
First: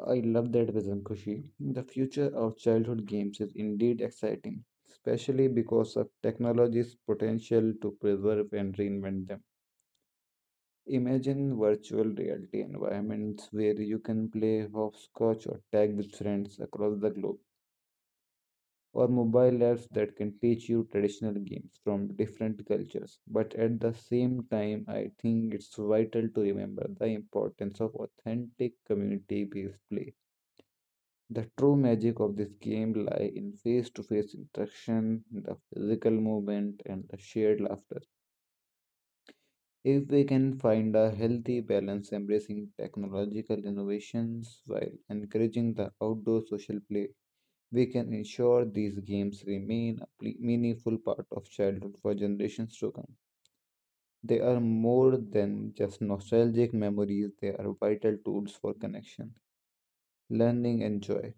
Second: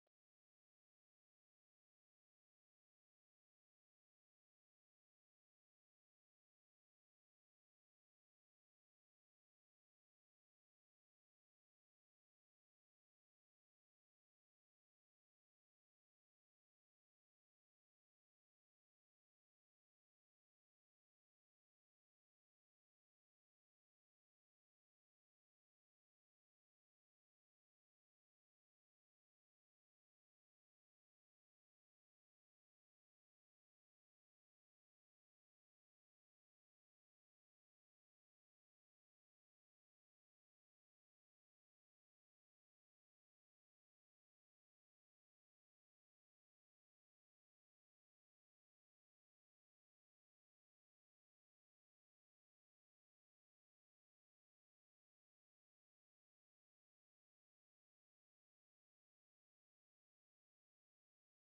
S2: I love that vision, Kushi. The future of childhood games is indeed exciting, especially because of technology's potential to preserve and reinvent them. Imagine virtual reality environments where you can play hopscotch or tag with friends across the globe, or mobile apps that can teach you traditional games from different cultures. But at the same time, I think it's vital to remember the importance of authentic community based play. The true magic of this game lie in face-to-face interaction, the physical movement, and the shared laughter. If we can find a healthy balance embracing technological innovations while encouraging the outdoor social play, we can ensure these games remain a meaningful part of childhood for generations to come. They are more than just nostalgic memories, they are vital tools for connection, learning, and joy.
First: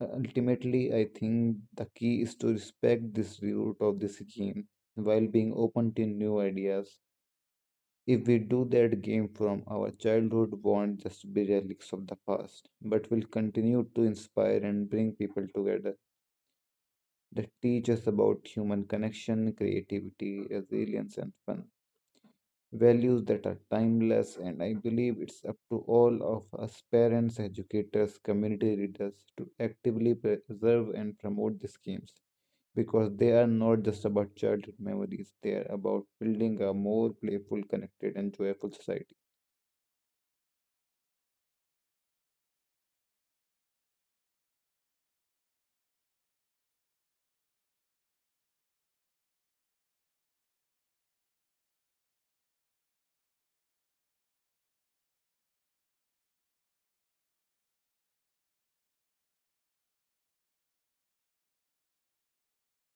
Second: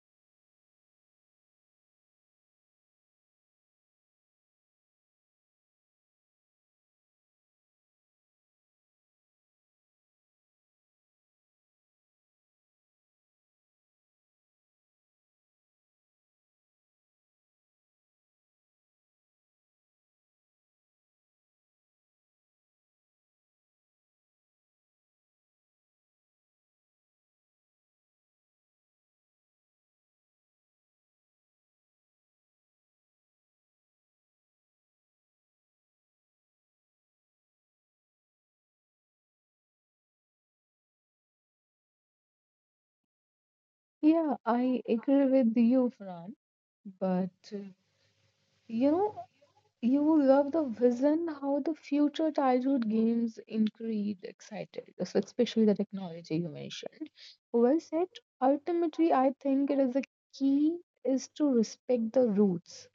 S2: Ultimately, I think the key is to respect this root of the scheme while being open to new ideas. If we do that game from our childhood won't just be relics of the past, but will continue to inspire and bring people together that teach us about human connection, creativity, resilience, and fun. Values that are timeless, and I believe it's up to all of us parents, educators, community leaders to actively preserve and promote these games because they are not just about childhood memories, they are about building a more playful, connected, and joyful society.
S1: Yeah, I agree with you, Fran. But you know, you love the vision how the future childhood games increase excited, especially the technology you mentioned. Well said. Ultimately, I think it is the key is to respect the roots.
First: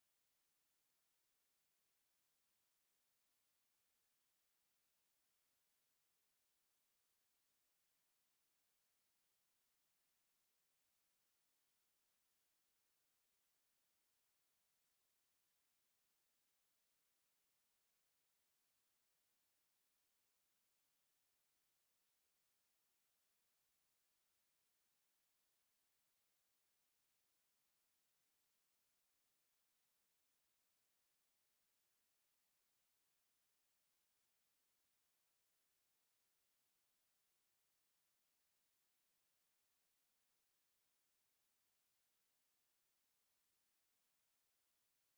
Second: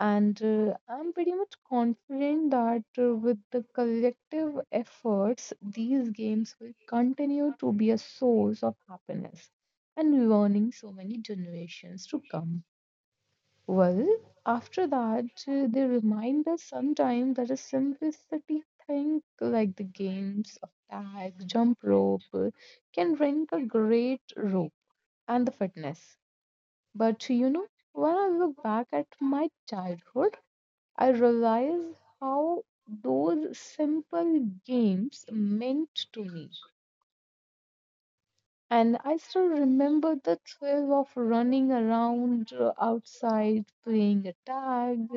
S1: And I'm pretty much confident that with the collective efforts, these games will continue to be a source of happiness and learning so many generations to come. Well, after that, they remind us sometimes that a simplicity thing like the games of tag, jump rope can bring a great rope and the fitness. But you know, when I look back at my childhood, I realize how those simple games meant to me. And I still remember the thrill of running around outside, playing a tag,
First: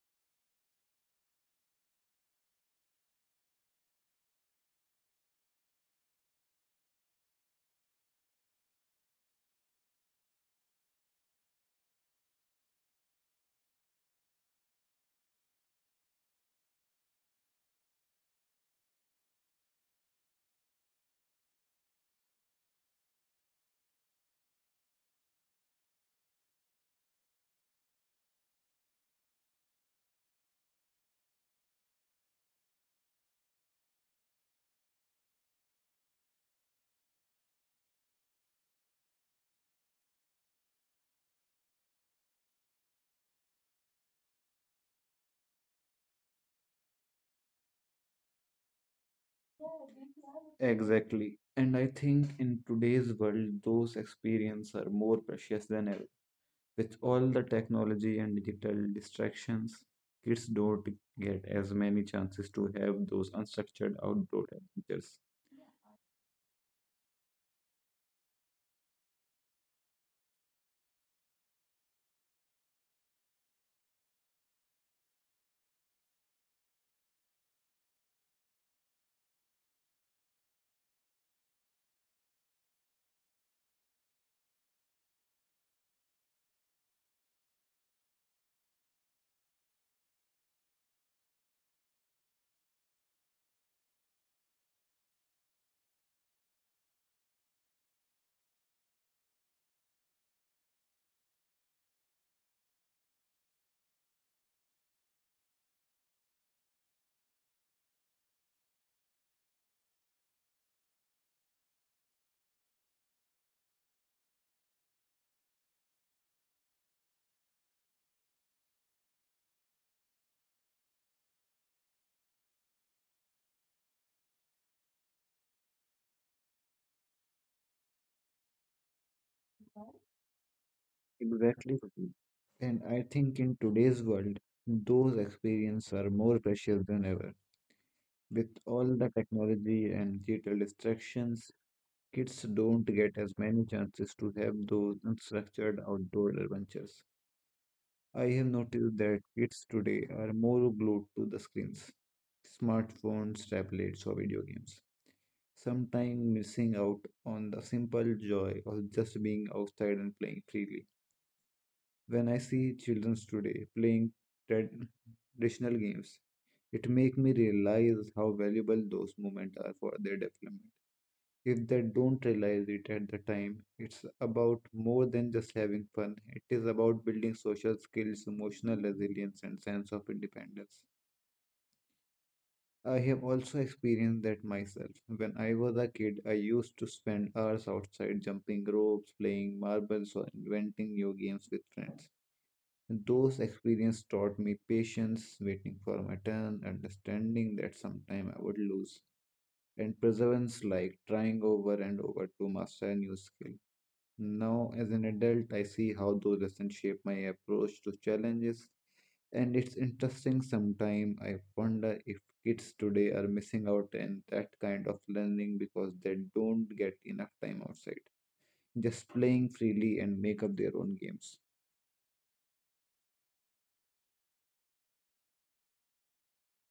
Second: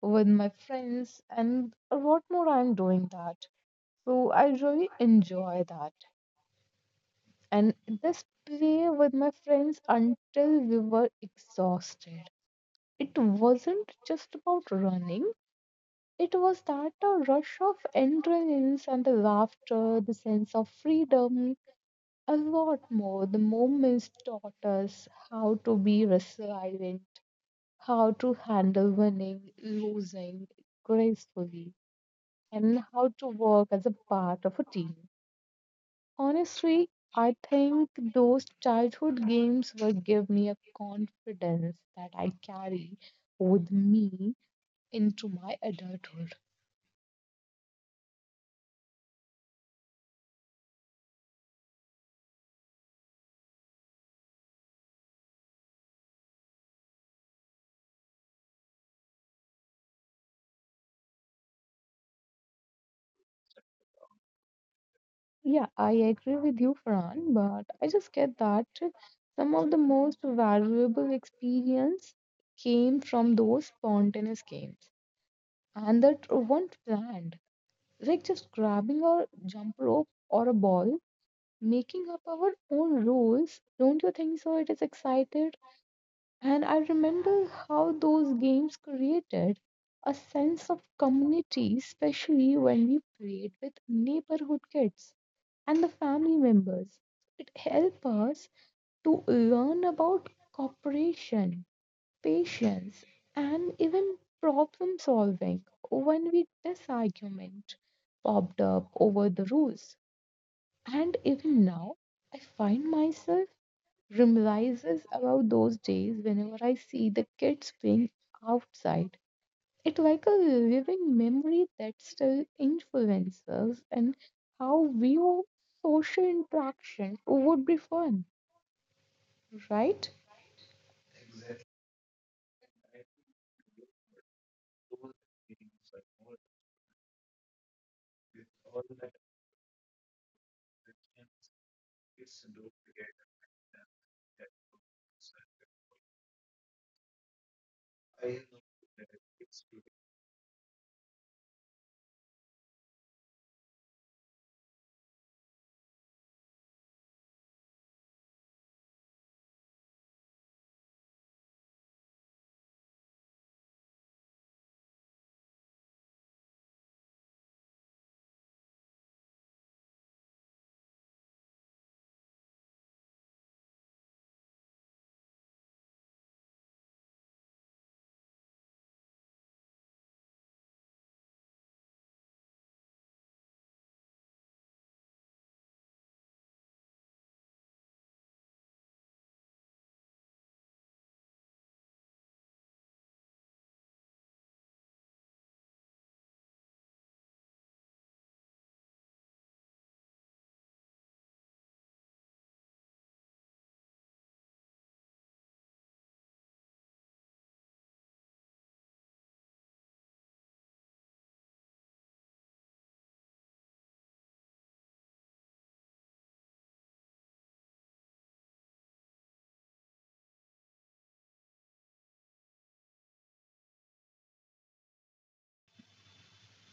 S1: with my friends and a lot more I'm doing that, so I really enjoy that, and this play with my friends until we were exhausted. It wasn't just about running, it was that a rush of adrenaline and the laughter, the sense of freedom, a lot more the moments taught us how to be resilient, how to handle winning losing gracefully, and how to work as a part of a team. Honestly, I think those childhood games will give me a confidence that I carry with me into my adulthood.
S2: Exactly. And I think in today's world, those experiences are more precious than ever. With all the technology and digital distractions, kids don't get as many chances to have those unstructured outdoor adventures.
S1: Yeah, I agree with you, Fran, but I just get that some of the most valuable experience came from those spontaneous games and that weren't planned, like just grabbing a jump rope or a ball making up our own rules. Don't you think so? It is excited. And I remember how those games created a sense of community, especially when we played with neighborhood kids and the family members. It helped us to learn about cooperation, patience, and even problem solving when we disagreement popped up over the rules. And even now, I find myself reminisces about those days whenever I see the kids playing outside. It's like a living memory that still influences us and how view social interaction would be fun, right?
S2: Exactly. Prateek. And I think in today's world, those experiences are more precious than ever. With all the technology and digital distractions, kids don't get as many chances to have those unstructured outdoor adventures. I have noticed that kids today are more glued to the screens, smartphones, tablets, or video games, sometimes missing out on the simple joy of just being outside and playing freely. When I see children today playing trad- traditional games, it makes me realize how valuable those moments are for their development, if they don't realize it at the time. It's about more than just having fun, it is about building social skills, emotional resilience, and sense of independence. I have also experienced that myself. When I was a kid, I used to spend hours outside jumping ropes, playing marbles, or inventing new games with friends. Those experiences taught me patience, waiting for my turn, understanding that sometime I would lose, and perseverance like trying over and over to master a new skill. Now, as an adult, I see how those lessons shape my approach to challenges, and it's interesting. Sometimes I wonder if kids today are missing out on that kind of learning because they don't get enough time outside, just playing freely and make up their own games.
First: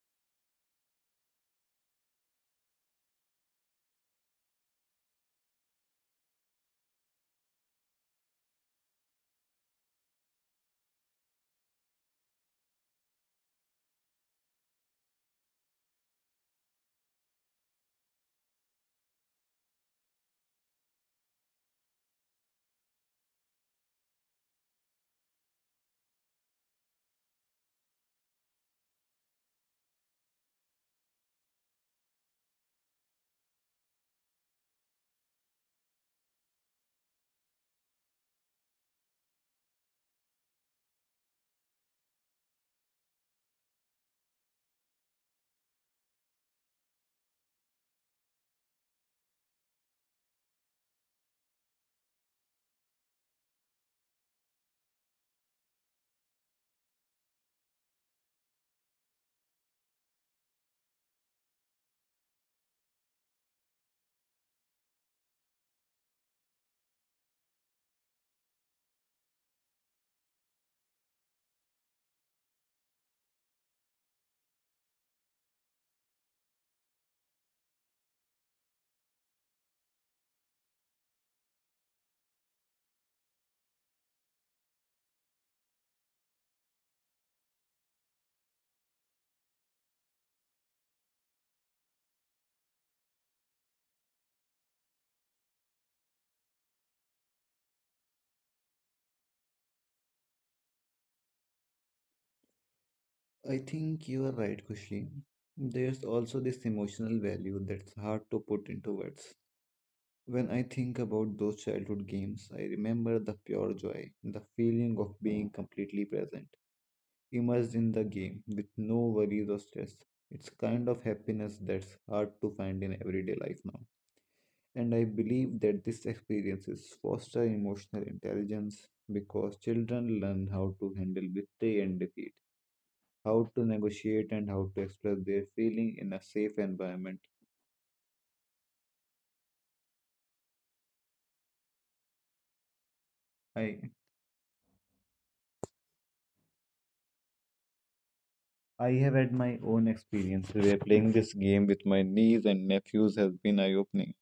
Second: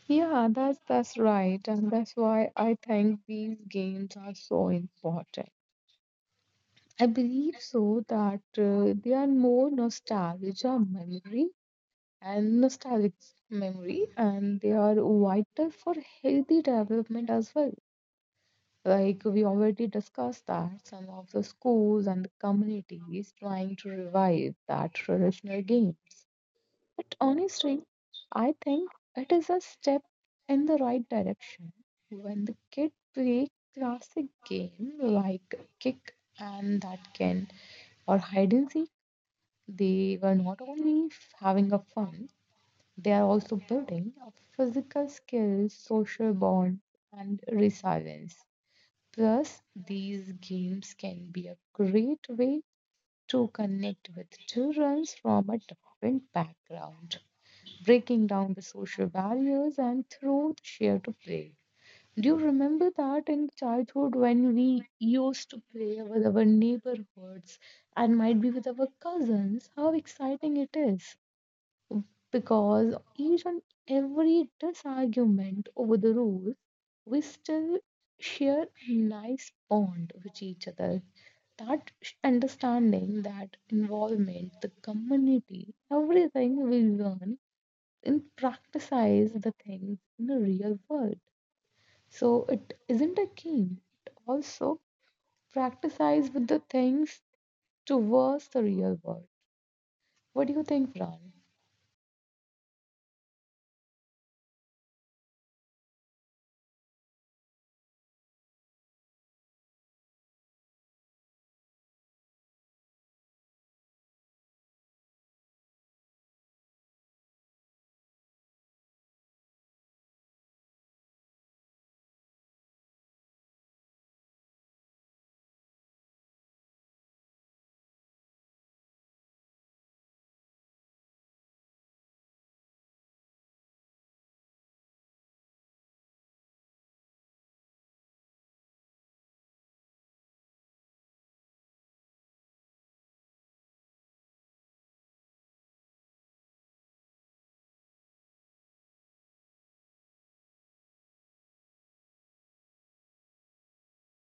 S1: Yeah, that's right, and that's why I think these games are so important. I believe so that they are more nostalgia memory and nostalgic memory, and they are vital for healthy development as well. Like we already discussed that some of the schools and the communities trying to revive that traditional games. But honestly, I think it is a step in the right direction when the kid play classic game like kick and that can or hide and seek. They were not only having a fun, they are also building a physical skills, social bond, and resilience. Plus, these games can be a great way to connect with children from a different background, breaking down the social barriers and through the share to play. Do you remember that in childhood when we used to play with our neighborhoods and might be with our cousins? How exciting it is! Because each and every disargument over the rules, we still share a nice bond with each other. Understanding, that involvement, the community, everything we learn and practice the things in the real world. So it isn't a game. It also practices with the things towards the real world. What do you think, Ran?
S2: I think you are right, Kushi. There's also this emotional value that's hard to put into words. When I think about those childhood games, I remember the pure joy, the feeling of being completely present immersed in the game with no worries or stress. It's kind of happiness that's hard to find in everyday life now. And I believe that these experiences foster emotional intelligence because children learn how to handle victory and defeat, how to negotiate and how to express their feeling in a safe environment. I I have had my own experience where playing this game with my niece and nephews has been eye-opening.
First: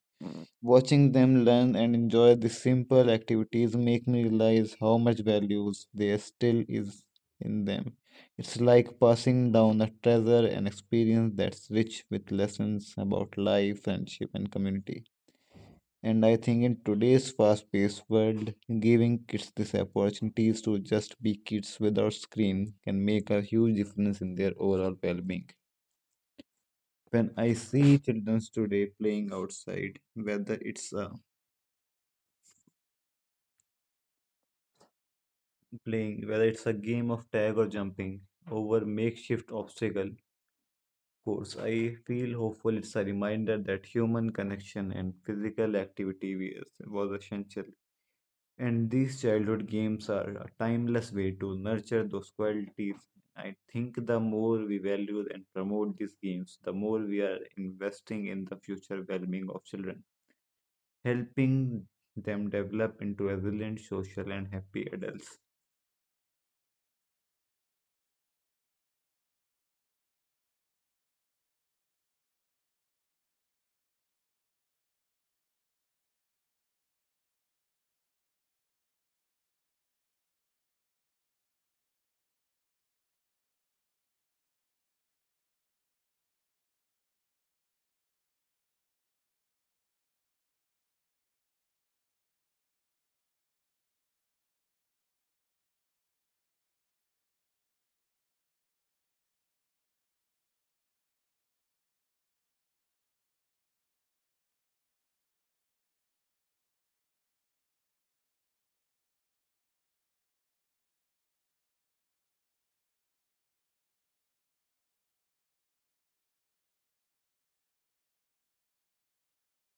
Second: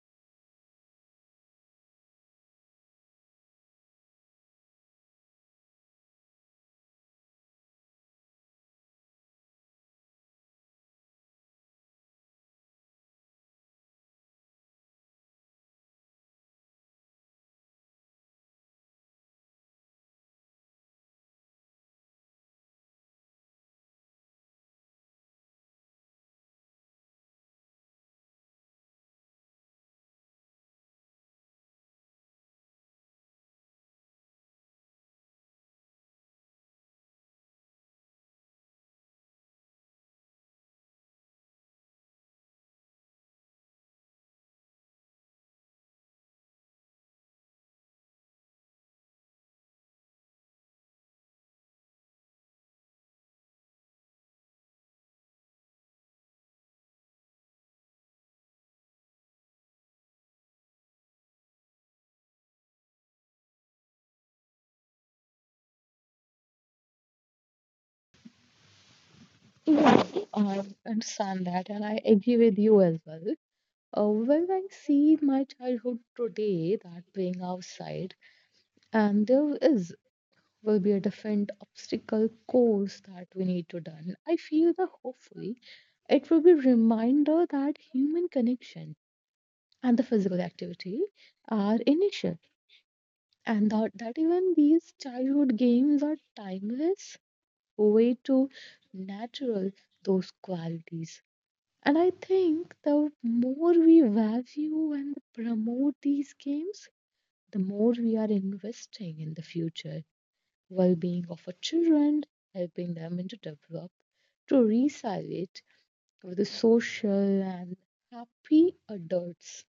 S2: Watching them learn and enjoy these simple activities make me realize how much values there still is in them. It's like passing down a treasure, an experience that's rich with lessons about life, friendship, and community. And I think in today's fast paced world, giving kids these opportunities to just be kids without screen can make a huge difference in their overall well being. When I see children today playing outside, whether it's a game of tag or jumping over makeshift obstacle course. I feel hopeful it's a reminder that human connection and physical activity was essential. And these childhood games are a timeless way to nurture those qualities. I think the more we value and promote these games, the more we are investing in the future well being of children, helping them develop into resilient, social, and happy adults.
S1: Yeah, I understand that, and I agree with you as well. When I see my childhood today, that playing outside, and there is will be a different obstacle course that we need to done. I feel that hopefully it will be reminder that human connection and the physical activity are initial, and that even these childhood games are timeless way to natural those qualities. And I think the more we value and promote these games, the more we are investing in the future well being of our children, helping them to develop, to resiliate with the social and happy adults.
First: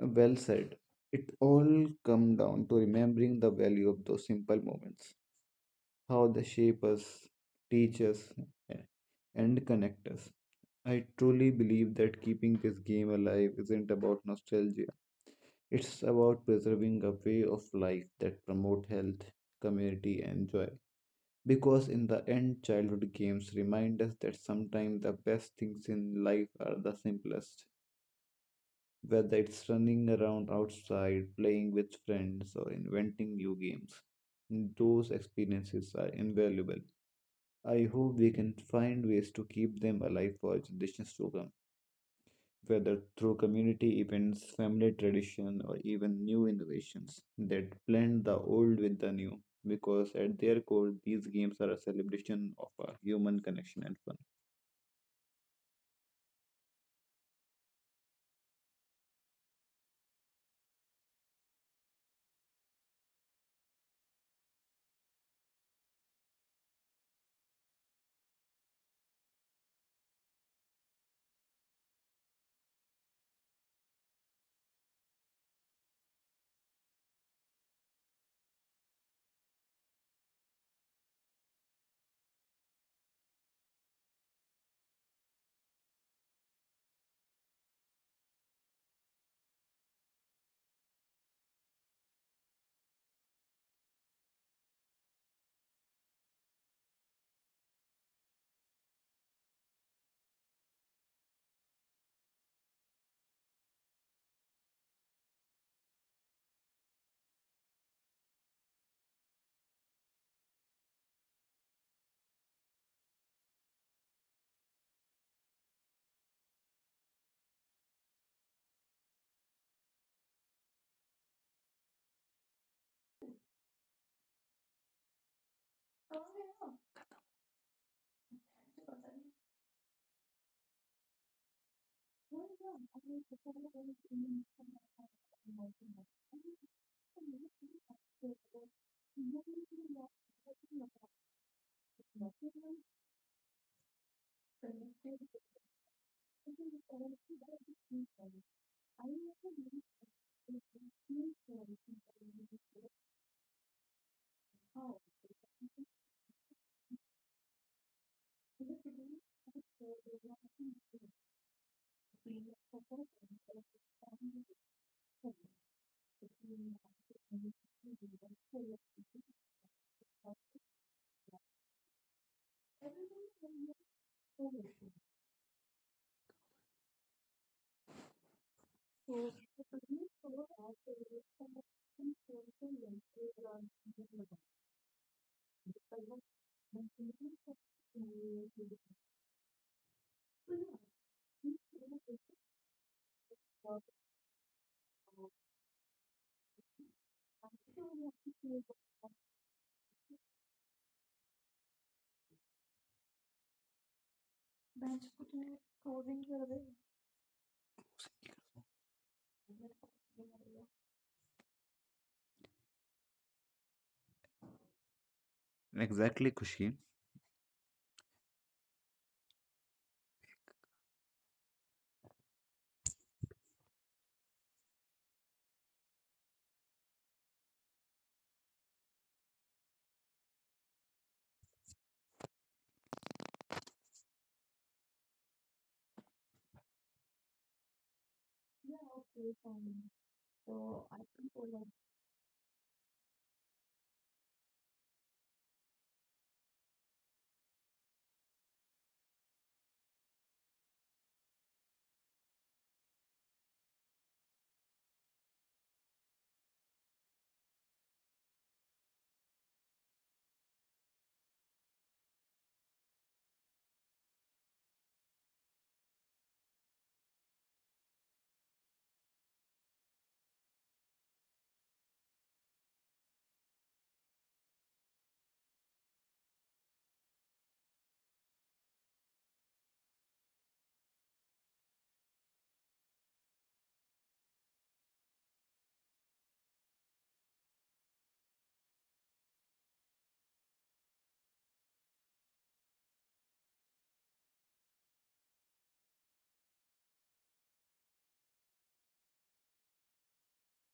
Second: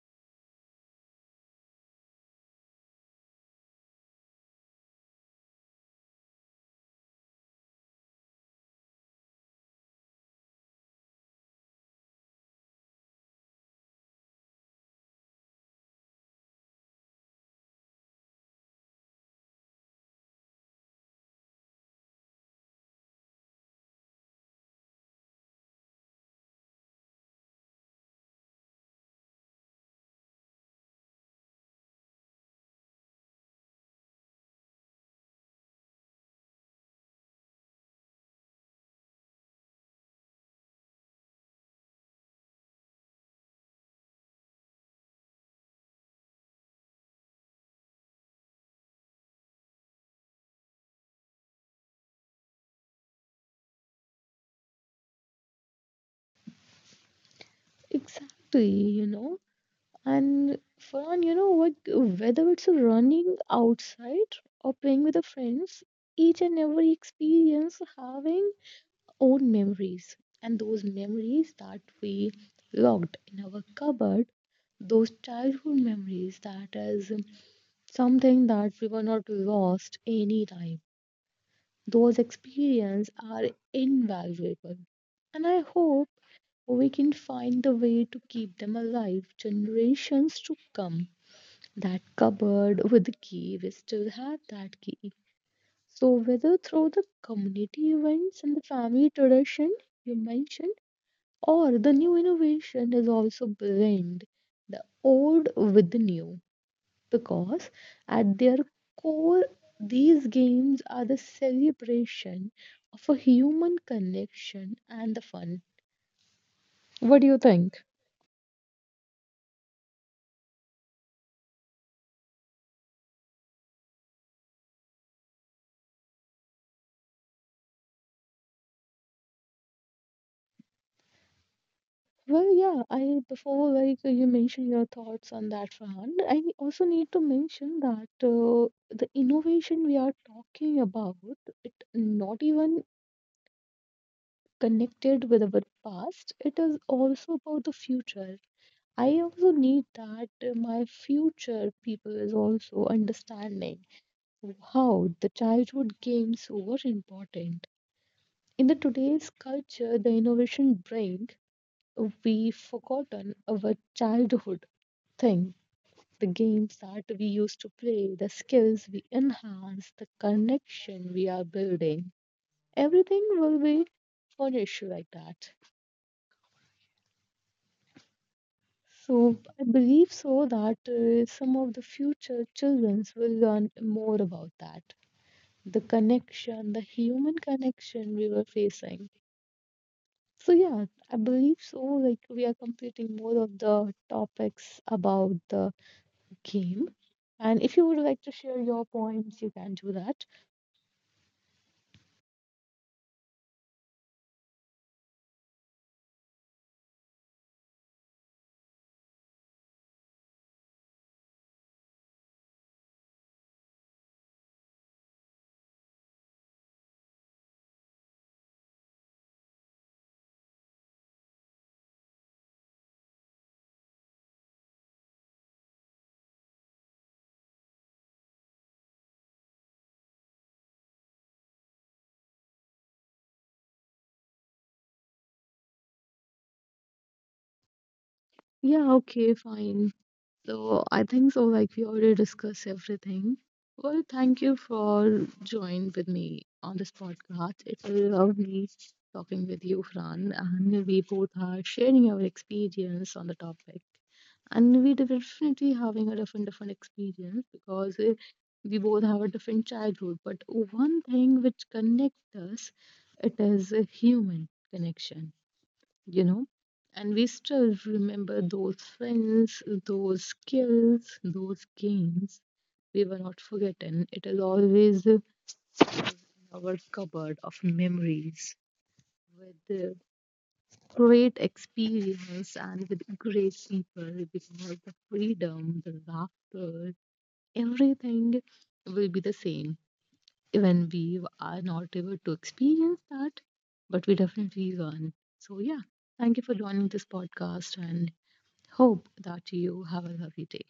S2: Well said. It all come down to remembering the value of those simple moments, how they shape us, teach us, eh, and connect us. I truly believe that keeping this game alive isn't about nostalgia. It's about preserving a way of life that promote health, community, and joy. Because in the end, childhood games remind us that sometimes the best things in life are the simplest, whether it's running around outside, playing with friends, or inventing new games. Those experiences are invaluable. I hope we can find ways to keep them alive for generations to come, whether through community events, family tradition, or even new innovations that blend the old with the new. Because at their core, these games are a celebration of our human connection and fun.
S1: Exactly, you know. And Farhan, you know what? Whether it's running outside or playing with the friends, each and every experience having own memories and those memories that we locked in our cupboard, those childhood memories that is something that we were not lost any time. Those experiences are invaluable, and I hope we can find the way to keep them alive generations to come. That cupboard with the key, we still have that key. So whether through the community events and the family tradition you mentioned, or the new innovation is also blend the old with the new, because at their core these games are the celebration of a human connection and the fun. What do you think? Well, yeah, I before like you mentioned your thoughts on that, Farhan. I also need to mention that the innovation we are talking about, it not even connected with our past. It is also about the future. I also need that my future people is also understanding how the childhood games were important. In the today's culture, the innovation bring, we forgotten our childhood thing. The games that we used to play, the skills we enhance, the connection we are building. Everything will be furnished like that. So I believe so that some of the future childrens will learn more about that. The connection, the human connection we were facing. So yeah, I believe so. Like we are completing more of the topics about the game. And if you would like to share your points, you can do that.
S2: Exactly, Kushi.
S1: Yeah, okay, fine. So I think so, like we already discussed everything. Well, thank you for joining with me on this podcast. It's lovely talking with you, Fran, and we both are sharing our experience on the topic. And we definitely having a different experience because we both have a different childhood. But one thing which connects us, it is a human connection, you know. And we still remember those friends, those skills, those games. We were not forgotten. It is always in our cupboard of memories with the great experience and with great people because the freedom, the laughter, everything will be the same. Even we are not able to experience that, but we definitely learn. So, yeah, thank you for joining this podcast and hope that you have a lovely day.